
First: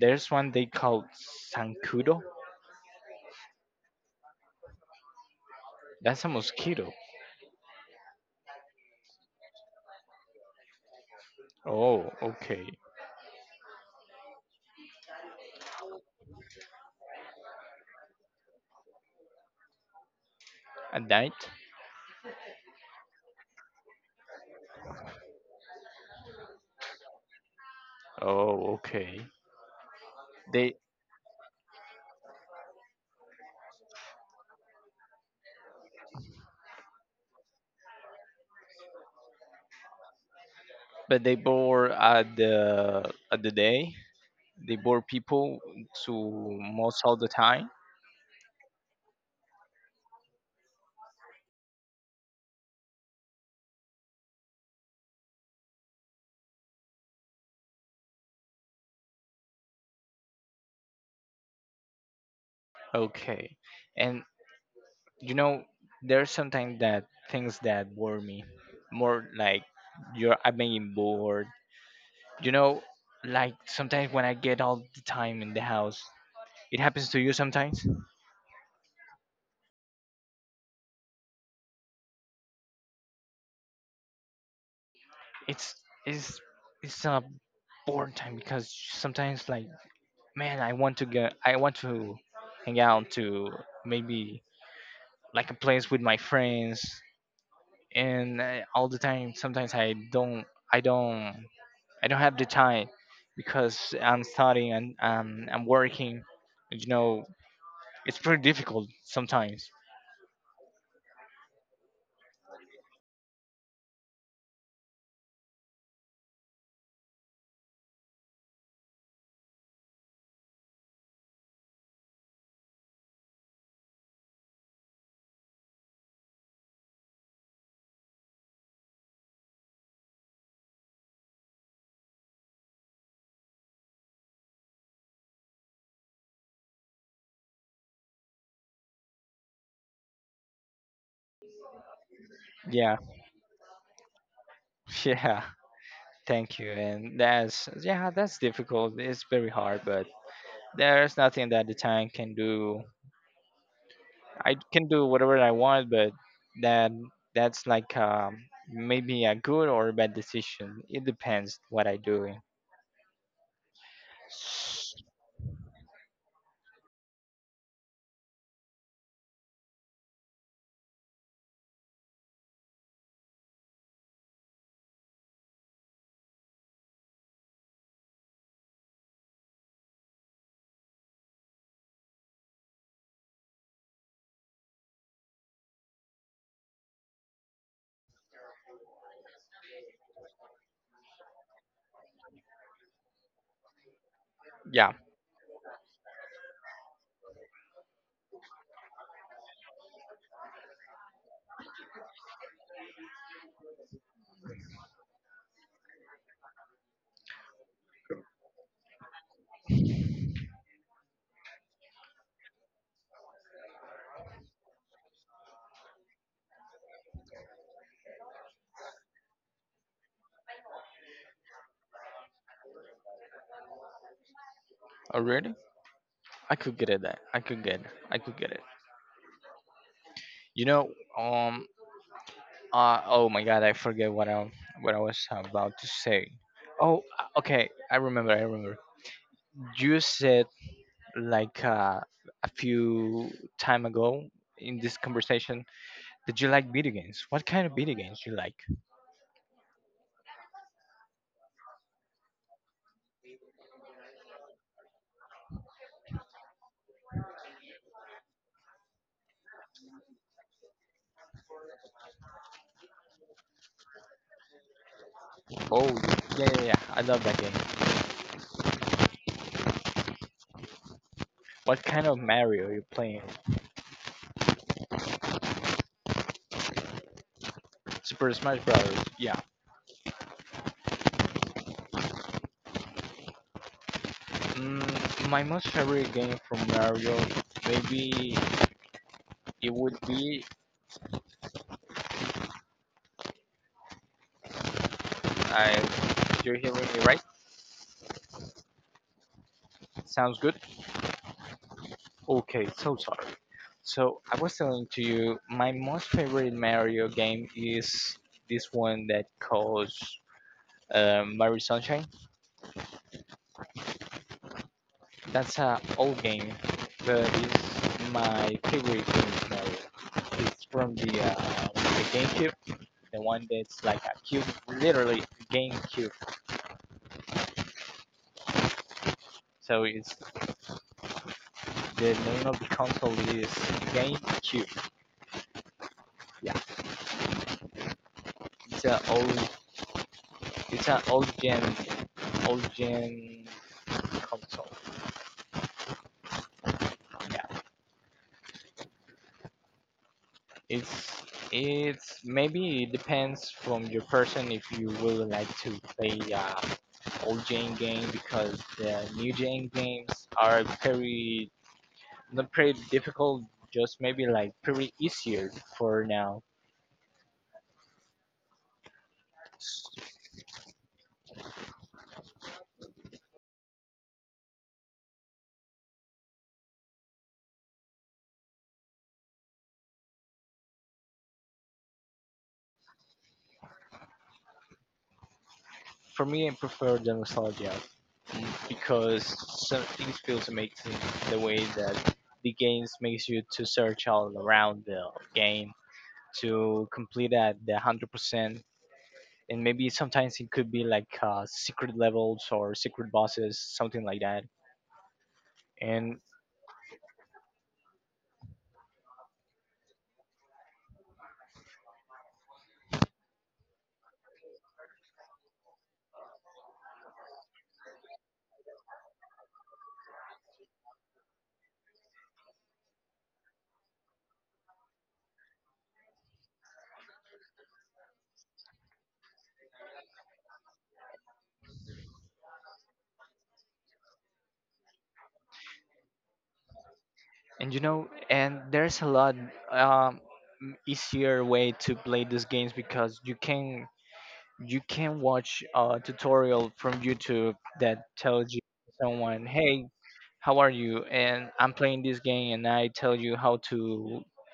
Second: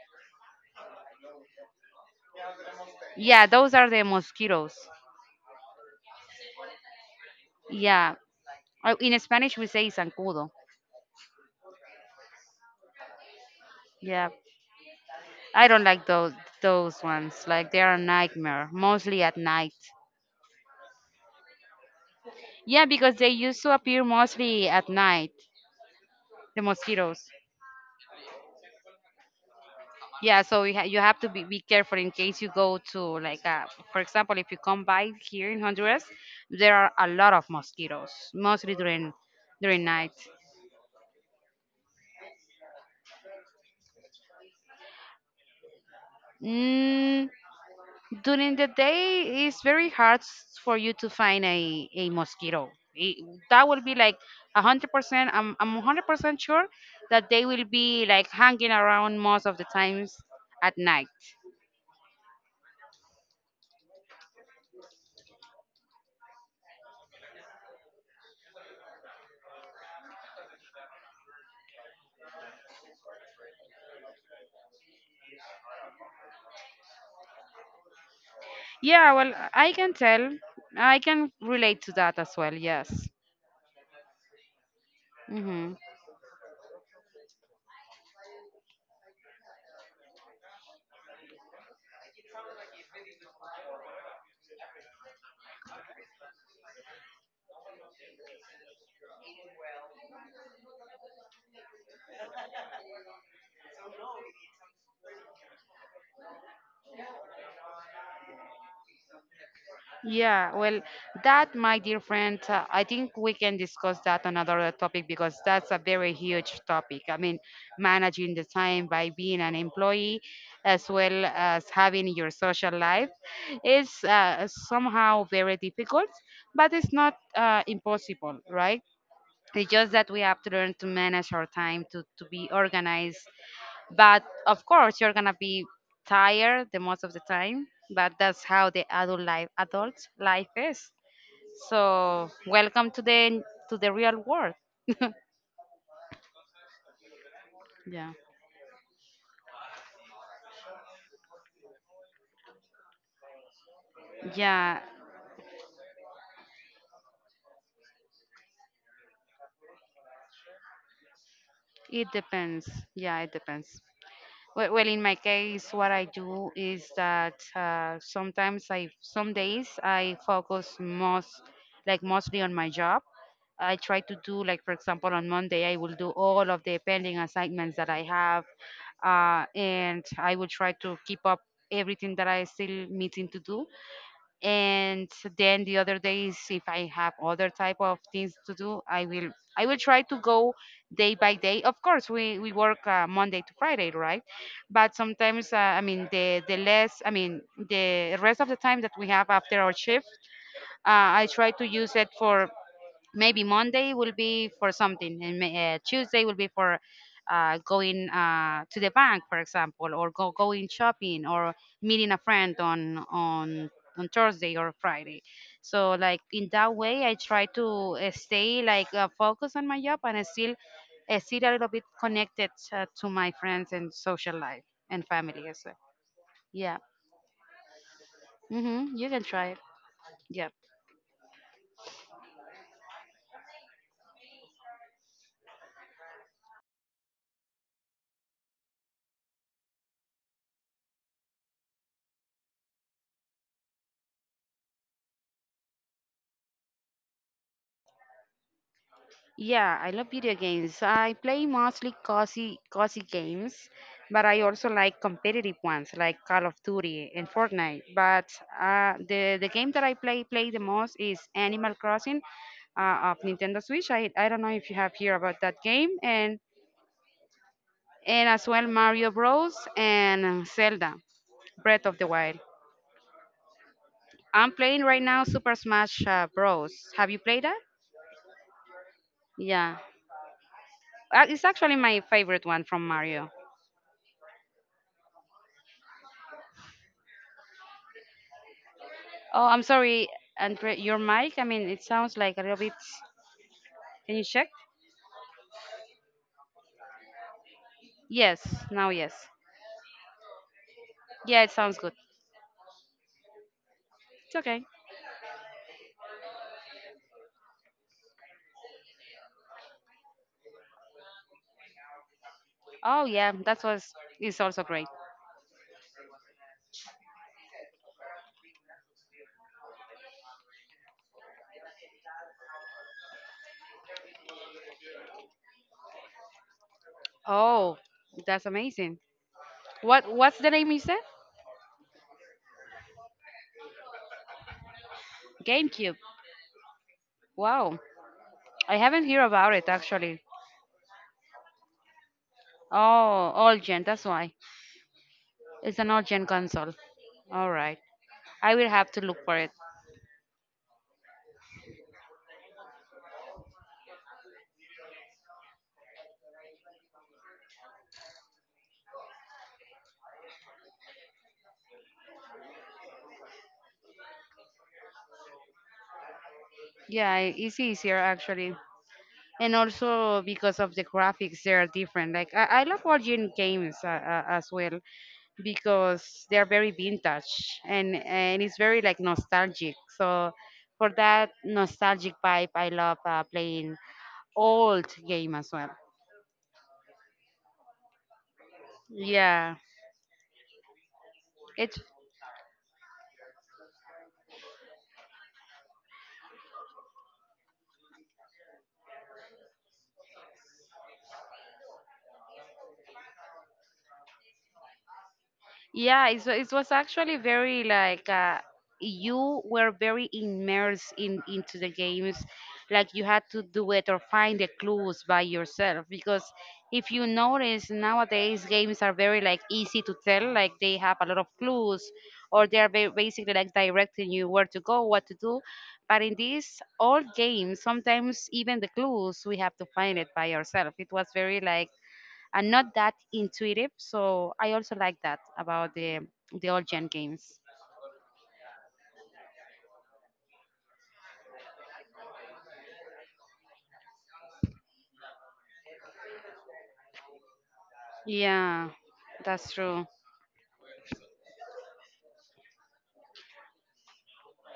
Speaker 1: there's one they call zancudo.
Speaker 2: Yeah, those are the mosquitoes.
Speaker 1: That's a mosquito.
Speaker 2: Yeah. Uh, in Spanish we say zancudo.
Speaker 1: Oh, okay.
Speaker 2: Yeah, I don't like those those ones. Like they are a nightmare, mostly at night.
Speaker 1: At night?
Speaker 2: Yeah, because they used to appear mostly at night, the mosquitoes.
Speaker 1: Oh, okay.
Speaker 2: Yeah, so you,
Speaker 1: They
Speaker 2: ha- you have to be, be careful in case you go to like uh, for example, if you come by here in Honduras, there are a lot of mosquitoes, mostly during during night.
Speaker 1: But they bore at the at the day. They bore people to most all the
Speaker 2: Mm,
Speaker 1: time.
Speaker 2: During the day, it's very hard s- for you to find a, a mosquito. It, that will be like one hundred percent. I'm, I'm one hundred percent sure that they will be like hanging around most of the times at night.
Speaker 1: Okay, and you know there's sometimes that things that bore me more like you're I'm being bored. You know, like sometimes when I get all the time in the house, it happens to you sometimes.
Speaker 2: Yeah, well, I can tell. I can relate to that as well, yes.
Speaker 1: It's
Speaker 2: Hmm.
Speaker 1: it's it's a boring time because sometimes like, man, I want to go, I want to hang out to maybe like a place with my friends, and uh, all the time sometimes I don't I don't I don't have the time because I'm studying and um, I'm working. You know, it's pretty difficult sometimes.
Speaker 2: Yeah, well, that, my dear friend, uh, I think we can discuss that on another topic because that's a very huge topic. I mean, managing the time by being an employee as well as having your social life is uh, somehow very difficult, but it's not uh, impossible, right? It's just that we have to learn to manage our time, to, to be organized, but of course, you're gonna be tired the most of the time. But that's how the adult life, adult life is. So welcome
Speaker 1: Yeah,
Speaker 2: to the to the real world.
Speaker 1: yeah. Thank you. And that's yeah,
Speaker 2: Yeah,
Speaker 1: that's difficult. It's very hard, but there's nothing that the time can do. I
Speaker 2: yeah.
Speaker 1: can do whatever I want, but that that's like um, maybe a good or a bad decision. It depends what I
Speaker 2: It
Speaker 1: do.
Speaker 2: depends. Yeah, it depends. Well, well, in my case, what I do is that uh, sometimes I, some days I focus most, like mostly on my job. I try to do, like for example, on Monday I will do all of the pending assignments that I have, uh, and I will try to keep up everything that I still meeting to do, and then the other days if I have other type of things to do I will i will try to go day by day. Of course we we work uh, Monday to Friday, right?
Speaker 1: Yeah.
Speaker 2: But sometimes uh, i mean the the less I mean the rest of the time that we have after our shift, uh, I try to use it for maybe Monday will be for something, and may- uh, Tuesday will be for uh, going uh, to the bank, for example, or go going shopping, or meeting a friend on on on Thursday or Friday. So like in that way, I try to uh, stay like uh, focused on my job and I still I still a little bit connected uh, to my friends and social life and
Speaker 1: Oh
Speaker 2: family
Speaker 1: really?
Speaker 2: as well.
Speaker 1: I
Speaker 2: Yeah.
Speaker 1: could get it. That I could get. I could get it.
Speaker 2: Hmm, you can try it. Yeah.
Speaker 1: You know. Um. Uh. Oh my God, I forget what I what I was about to say. Oh, uh, okay, I remember, I remember. You said like uh, a few time ago in this conversation, did you like video games, what kind of video games you like?
Speaker 2: Yeah, I love video games. I play mostly cozy, cozy games, but I also like competitive ones like Call of Duty and Fortnite. But uh, the the game that I play play the most is Animal Crossing uh, of Nintendo Switch. I, I don't know if you have heard about that
Speaker 1: Oh
Speaker 2: game. and
Speaker 1: yeah, yeah, yeah, I love that game.
Speaker 2: and as well Mario Bros and Zelda
Speaker 1: What
Speaker 2: Breath of
Speaker 1: kind
Speaker 2: the
Speaker 1: of
Speaker 2: Wild.
Speaker 1: Mario you playing?
Speaker 2: I'm playing right now Super Smash uh, Bros. Have you played that?
Speaker 1: Super Smash Brothers, yeah.
Speaker 2: Yeah. Uh, it's actually my favorite one from Mario.
Speaker 1: Mm, my most favorite game from Mario, maybe
Speaker 2: Oh, I'm
Speaker 1: it would
Speaker 2: sorry,
Speaker 1: be
Speaker 2: Andre, your mic. I mean, it sounds like a little bit. Can you check?
Speaker 1: I you're hearing me right?
Speaker 2: Yes, now yes.
Speaker 1: Sounds good.
Speaker 2: Yeah, it sounds good.
Speaker 1: Okay, so sorry, so
Speaker 2: It's
Speaker 1: I was
Speaker 2: okay.
Speaker 1: telling to you my most favorite Mario game is this one that calls uh, Mario Sunshine.
Speaker 2: Oh yeah, that was is also great.
Speaker 1: That's a old game, but it's my favorite game Mario. It's from the uh, the GameCube, the one that's like a cube, literally, GameCube.
Speaker 2: Oh, that's amazing.
Speaker 1: So
Speaker 2: What
Speaker 1: it's
Speaker 2: what's the name you said?
Speaker 1: the name of the console is GameCube.
Speaker 2: GameCube.
Speaker 1: Yeah.
Speaker 2: Wow, I
Speaker 1: It's a
Speaker 2: haven't heard about
Speaker 1: old,
Speaker 2: it actually.
Speaker 1: it's an old gen, old
Speaker 2: Oh,
Speaker 1: gen
Speaker 2: old gen. That's why
Speaker 1: console.
Speaker 2: it's an old gen console. All
Speaker 1: Yeah.
Speaker 2: right, I will have to look for it.
Speaker 1: It's it's maybe it depends from your person if you really like to play uh, old gen game, because the new gen games are pretty not pretty difficult, just maybe like pretty easier for now.
Speaker 2: Yeah, it's easier actually. And also because of the graphics they are different. like i, I love origin games uh, uh, as well because they are very vintage and and it's very like nostalgic. So for that nostalgic vibe I love uh, playing old game as well.
Speaker 1: For me, I prefer the nostalgia because
Speaker 2: Yeah,
Speaker 1: some things feels amazing the way
Speaker 2: it's.
Speaker 1: that the games makes you to search all around the game to complete at the hundred percent. And maybe sometimes it could be like uh, secret levels or secret bosses, something like that.
Speaker 2: Yeah,
Speaker 1: And
Speaker 2: it, wa- it was actually very like uh, you were very immersed in into the games, like you had to do it or find the clues by yourself. Because if you notice nowadays, games are very like easy to tell, like they have a lot of clues, or they are ba- basically like directing you where to go, what to do. But in these old games, sometimes even the clues we have to find it by ourselves. It was very like and not that intuitive. So I also like that about the the old gen games.
Speaker 1: And you know, and there's a lot um, easier way to play these games because you can you can watch a tutorial from YouTube that tells you
Speaker 2: Yeah,
Speaker 1: someone,
Speaker 2: that's true.
Speaker 1: hey, how are you? And I'm playing this game, and I tell you how to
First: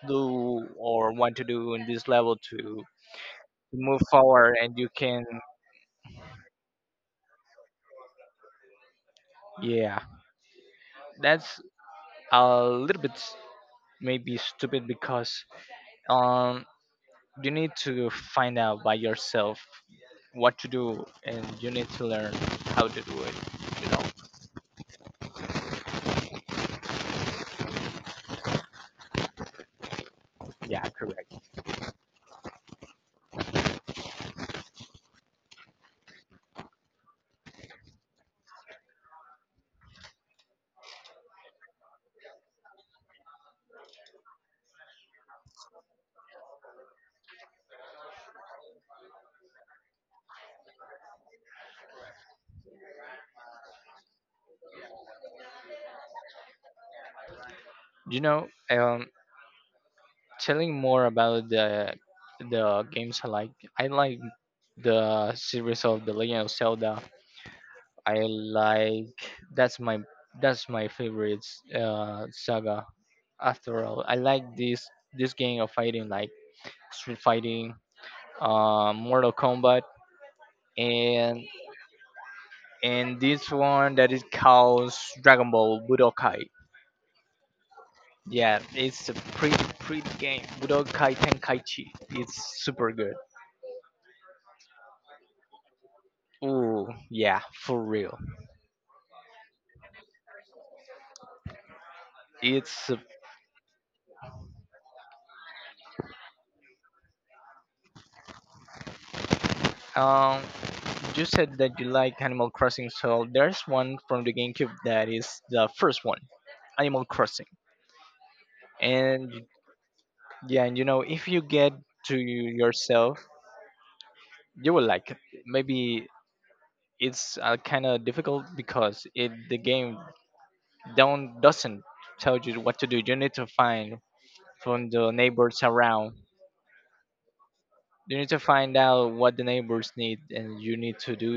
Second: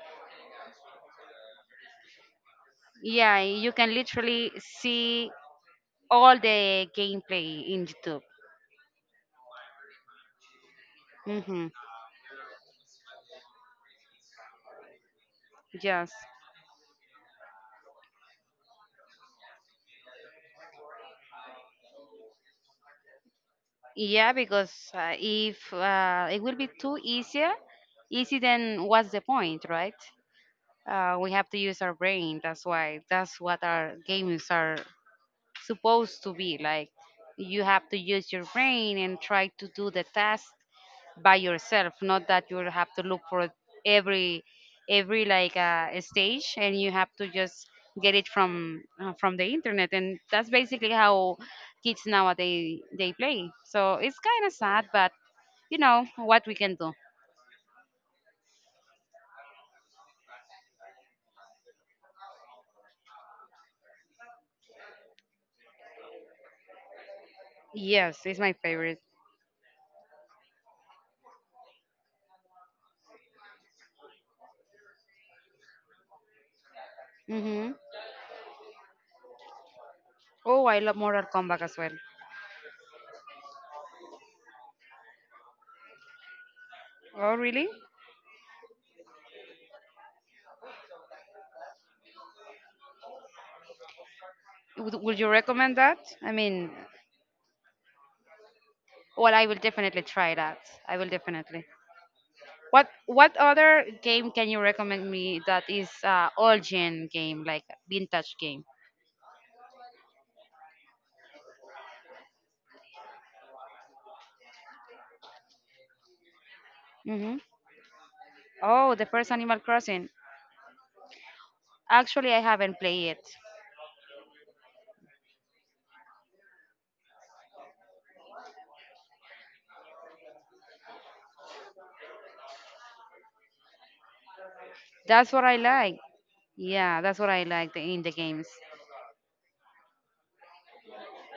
Speaker 1: do or what to do in this level to
Speaker 2: Yeah, you can
Speaker 1: move
Speaker 2: literally
Speaker 1: forward, and you can,
Speaker 2: see all the gameplay in YouTube.
Speaker 1: yeah, that's
Speaker 2: Mm-hmm.
Speaker 1: a little bit maybe stupid because
Speaker 2: Yes.
Speaker 1: um you need to find out by yourself what to do, and you need to learn how to do it, you know.
Speaker 2: Yeah, because uh, if uh, it will be too easier, easy, then what's the point, right?
Speaker 1: Yeah,
Speaker 2: Uh, we
Speaker 1: correct.
Speaker 2: have to use our brain. That's why. That's what our games are supposed to be. Like you have to use your brain and try to do the task by yourself, not that you have to look for every every like uh, stage and you have to just get it from uh, from the internet. And that's basically how kids nowadays they play, so it's kind of sad, but you know what we can do.
Speaker 1: You know um telling more about the the games I like, I like the series of the Legend of Zelda. I
Speaker 2: Yes, it's my favorite.
Speaker 1: like That's my that's my favorite uh saga. After all, I like this this game of fighting like street
Speaker 2: Hmm.
Speaker 1: fighting, uh Mortal Kombat,
Speaker 2: Oh, I love Mortal
Speaker 1: and
Speaker 2: Kombat as well.
Speaker 1: and this one that is called Dragon Ball Budokai.
Speaker 2: Oh really?
Speaker 1: Yeah, it's a pretty pretty game. Budokai Tenkaichi. It's super good.
Speaker 2: Would, would you recommend that, I mean?
Speaker 1: Ooh, yeah, for real.
Speaker 2: Well, I will definitely try that. I will definitely. What
Speaker 1: It's
Speaker 2: what other game can you recommend me that is uh, old gen game, like vintage game?
Speaker 1: uh, um. You said that you like Animal Crossing, so there's one from the GameCube that is the first one, Animal
Speaker 2: Hmm.
Speaker 1: Crossing.
Speaker 2: Oh, the first
Speaker 1: And
Speaker 2: Animal Crossing.
Speaker 1: yeah, and you know, if you get to
Speaker 2: Actually, I haven't played
Speaker 1: yourself,
Speaker 2: it.
Speaker 1: you will like it. Maybe it's uh, kind of difficult because it the game don't doesn't tell you what to do. You need to find from the
Speaker 2: That's what I
Speaker 1: neighbors
Speaker 2: like.
Speaker 1: around,
Speaker 2: Yeah, that's what I like, the, in the
Speaker 1: you need to
Speaker 2: games.
Speaker 1: find out what the neighbors need, and you need to do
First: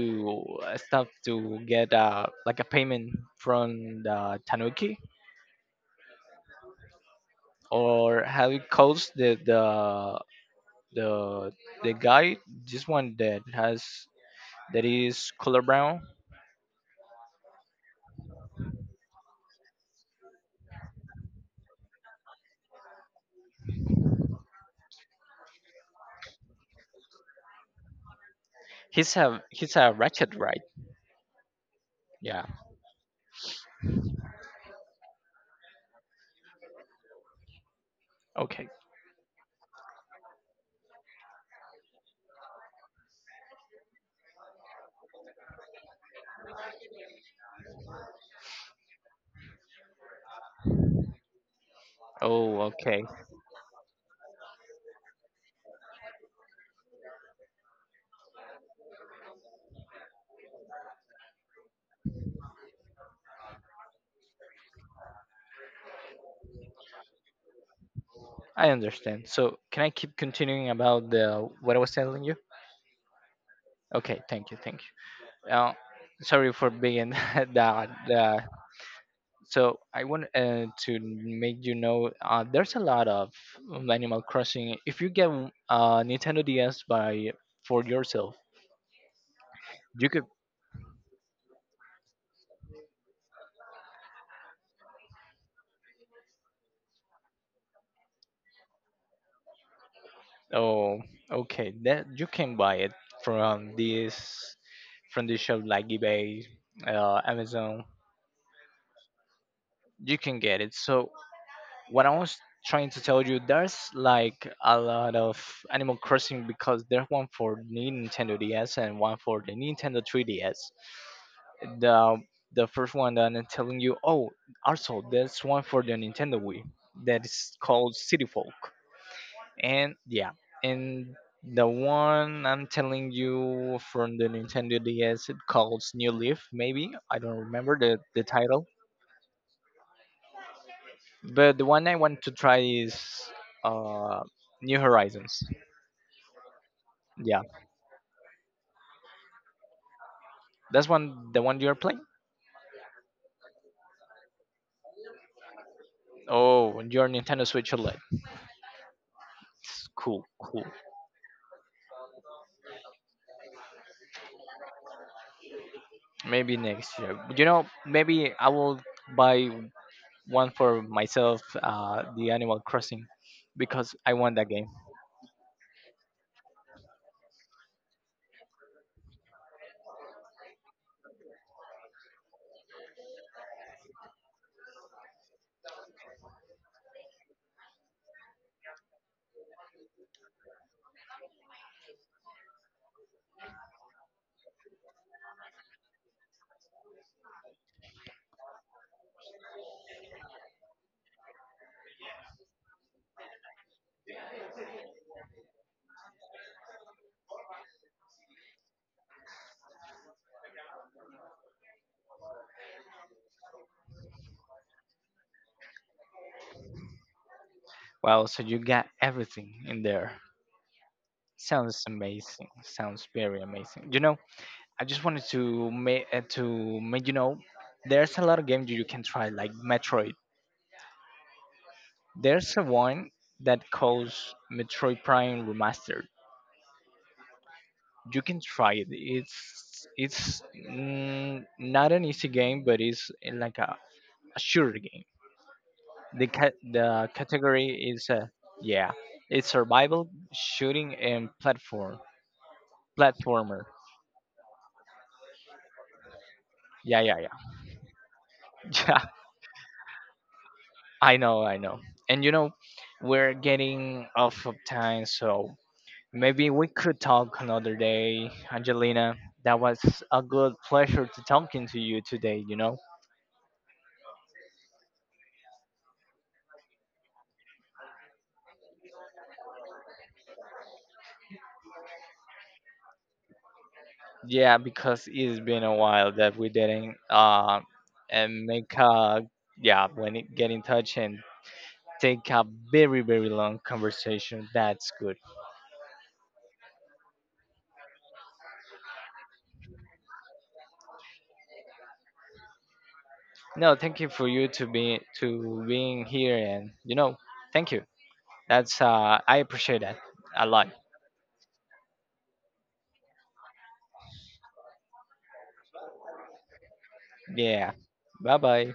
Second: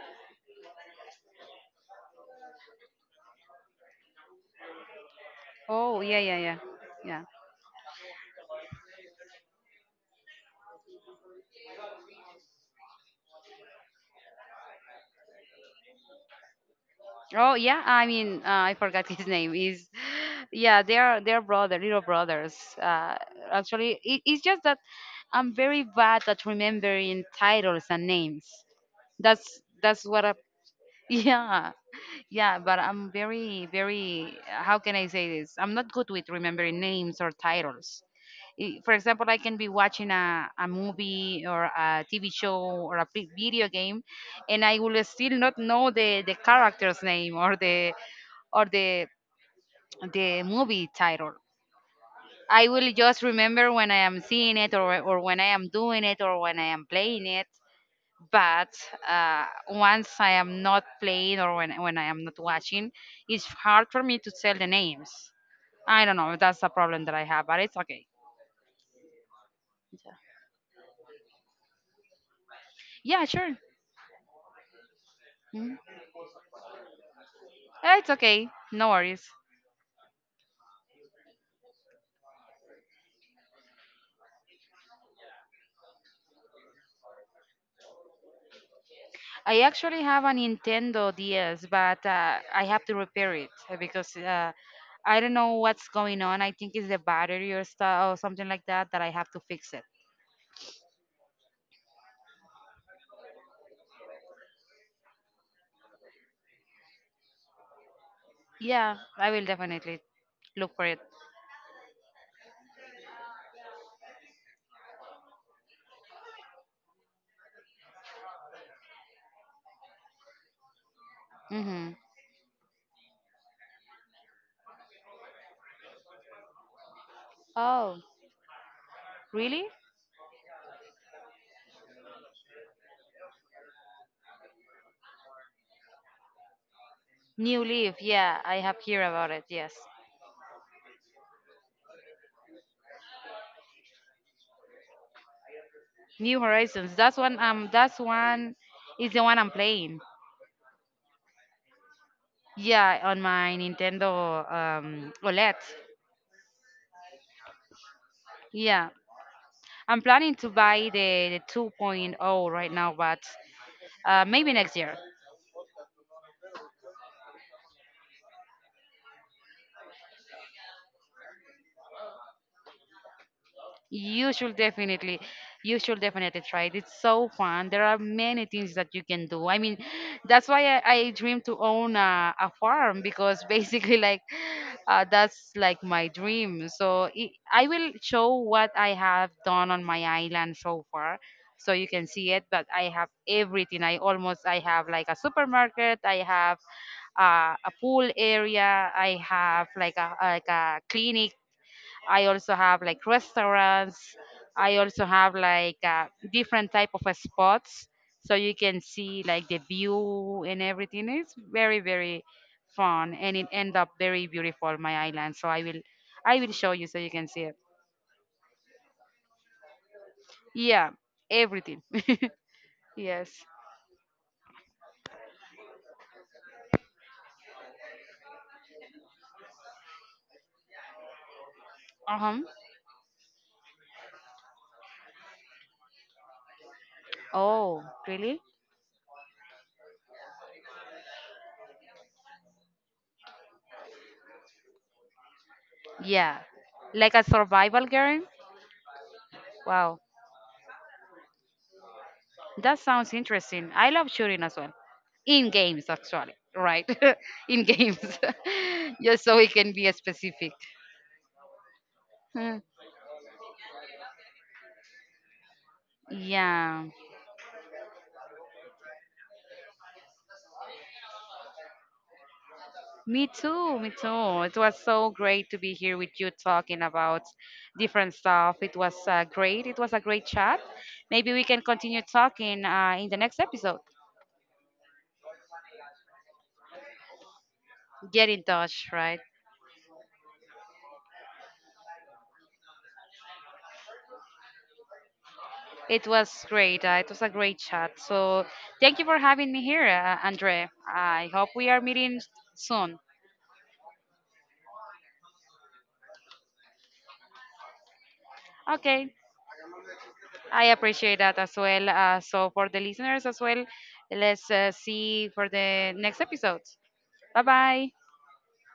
Speaker 1: uh, stuff to get uh, like a payment from the tanuki,
Speaker 2: Oh, yeah, yeah, yeah, yeah.
Speaker 1: or how it calls the the the the guy, this one that has that is color brown.
Speaker 2: Oh yeah, I mean uh, I forgot his name. Is Yeah, they are they're brother, little brothers. Uh, Actually, it, it's just that I'm very bad at remembering titles and names.
Speaker 1: He's a
Speaker 2: That's
Speaker 1: he's a
Speaker 2: that's what I,
Speaker 1: ratchet, right?
Speaker 2: yeah,
Speaker 1: Yeah.
Speaker 2: yeah, but I'm very, very, how can I say this? I'm not good with remembering names or titles.
Speaker 1: Okay.
Speaker 2: I- For example, I can be watching a, a movie or a T V show or a big video game, and I will still not know the, the character's name or the or the the movie title.
Speaker 1: Oh,
Speaker 2: I will
Speaker 1: okay,
Speaker 2: just remember when I am seeing it, or, or when I am doing it, or when I am playing it. But uh, once I am not playing, or when, when I am not watching, it's hard for me to tell the names. I don't know. That's a problem that I have, but it's okay.
Speaker 1: I understand, so can I keep continuing about the what I was telling you?
Speaker 2: Yeah, sure.
Speaker 1: Okay, thank you, thank you uh,
Speaker 2: Mhm.
Speaker 1: sorry for being the,
Speaker 2: Eh, it's
Speaker 1: the.
Speaker 2: okay. No worries.
Speaker 1: So I want uh, to make you know uh, there's a lot of um, Animal Crossing. If you get uh, Nintendo D S by for yourself,
Speaker 2: I actually
Speaker 1: you could.
Speaker 2: have a Nintendo D S, but uh, I have to repair it uh, because uh, I don't know what's going on. I think it's the battery or stuff or something like that that I have to fix it.
Speaker 1: Oh, okay. That you can buy it from this from this shop like eBay, uh, Amazon.
Speaker 2: Yeah, I will definitely
Speaker 1: You can get it.
Speaker 2: look for it.
Speaker 1: So what I was trying to tell you, there's like a lot of Animal Crossing because there's one for Nintendo D S and one for the Nintendo three D S.
Speaker 2: Hmm.
Speaker 1: the the first one that I'm telling you, oh, also there's one for the Nintendo Wii that is called
Speaker 2: Oh,
Speaker 1: City Folk,
Speaker 2: really?
Speaker 1: and yeah, and the one I'm telling you from the Nintendo D S it calls New Leaf, maybe I don't
Speaker 2: New
Speaker 1: remember the
Speaker 2: Leaf,
Speaker 1: the
Speaker 2: yeah, I
Speaker 1: title,
Speaker 2: have heard about it. Yes,
Speaker 1: but the one I want to try is uh New Horizons.
Speaker 2: New Horizons. That's one.
Speaker 1: Yeah,
Speaker 2: Um, that's one is the one I'm playing.
Speaker 1: that's one the one you're playing.
Speaker 2: Yeah, on my Nintendo um O L E D.
Speaker 1: Oh, your Nintendo Switch O L E D.
Speaker 2: Yeah,
Speaker 1: It's
Speaker 2: I'm
Speaker 1: cool,
Speaker 2: planning to
Speaker 1: cool.
Speaker 2: buy the the 2.0 right now, but uh, maybe next year.
Speaker 1: Maybe next year. You know, maybe I will buy one for myself, uh, the Animal Crossing, because I
Speaker 2: You
Speaker 1: want that
Speaker 2: should
Speaker 1: game.
Speaker 2: definitely, you should definitely try it. It's so fun. There are many things that you can do. I mean, that's why I, I dream to own a, a farm because basically, like, uh, that's like my dream. So it, I will show what I have done on my island so far, so you can see it. But I have everything. I almost, I have like a supermarket. I have uh, a pool area. I have like a like a clinic. I also have like restaurants. I also have like uh, different type of uh, spots, so you can see like the view and everything. It's very very fun, and it end up very beautiful. My island, so I will I will show you so you can see it.
Speaker 1: Wow, so you got everything in there.
Speaker 2: Yeah,
Speaker 1: Sounds
Speaker 2: everything.
Speaker 1: amazing. Sounds
Speaker 2: Yes.
Speaker 1: very amazing. You know, I just wanted to make uh, to make you know, there's a lot of games you can try, like Metroid.
Speaker 2: Uh huh.
Speaker 1: There's a one that calls Metroid Prime Remastered.
Speaker 2: Oh,
Speaker 1: You
Speaker 2: really?
Speaker 1: can try it. It's it's mm, not an easy game, but it's uh, like a a shooter game. The
Speaker 2: Yeah.
Speaker 1: ca- the
Speaker 2: Like a survival
Speaker 1: category is
Speaker 2: game.
Speaker 1: uh, yeah, it's
Speaker 2: Wow.
Speaker 1: survival, shooting, and platform
Speaker 2: That sounds
Speaker 1: platformer.
Speaker 2: interesting. I love shooting as well. In games, actually, right?
Speaker 1: Yeah, yeah, yeah,
Speaker 2: In games.
Speaker 1: yeah.
Speaker 2: Just so we can be specific.
Speaker 1: I know, I know. And you know,
Speaker 2: Mm.
Speaker 1: we're getting off of time, so maybe we
Speaker 2: Yeah.
Speaker 1: could talk another day, Angelina. That was a good pleasure to talking to you today. You know,
Speaker 2: Me too. Me too. It was so great to be here with you talking about different stuff. It was uh, great. It was a great chat. Maybe we can continue talking uh, in the next episode.
Speaker 1: yeah, because it's been a while that we didn't uh
Speaker 2: Get
Speaker 1: and
Speaker 2: in
Speaker 1: make
Speaker 2: touch,
Speaker 1: a
Speaker 2: right?
Speaker 1: yeah when it get in touch and take a very very long conversation. That's good.
Speaker 2: It was great. Uh, it was a great chat. So thank you for having me here, uh, Andre. I hope we are meeting soon.
Speaker 1: No, thank you for you to be to being here, and you know, thank you. That's
Speaker 2: Okay,
Speaker 1: uh I appreciate that a
Speaker 2: I
Speaker 1: lot.
Speaker 2: appreciate that as well. Uh, so for the listeners as well, let's uh, see for the next episodes. Bye
Speaker 1: Yeah.
Speaker 2: bye.
Speaker 1: Bye bye.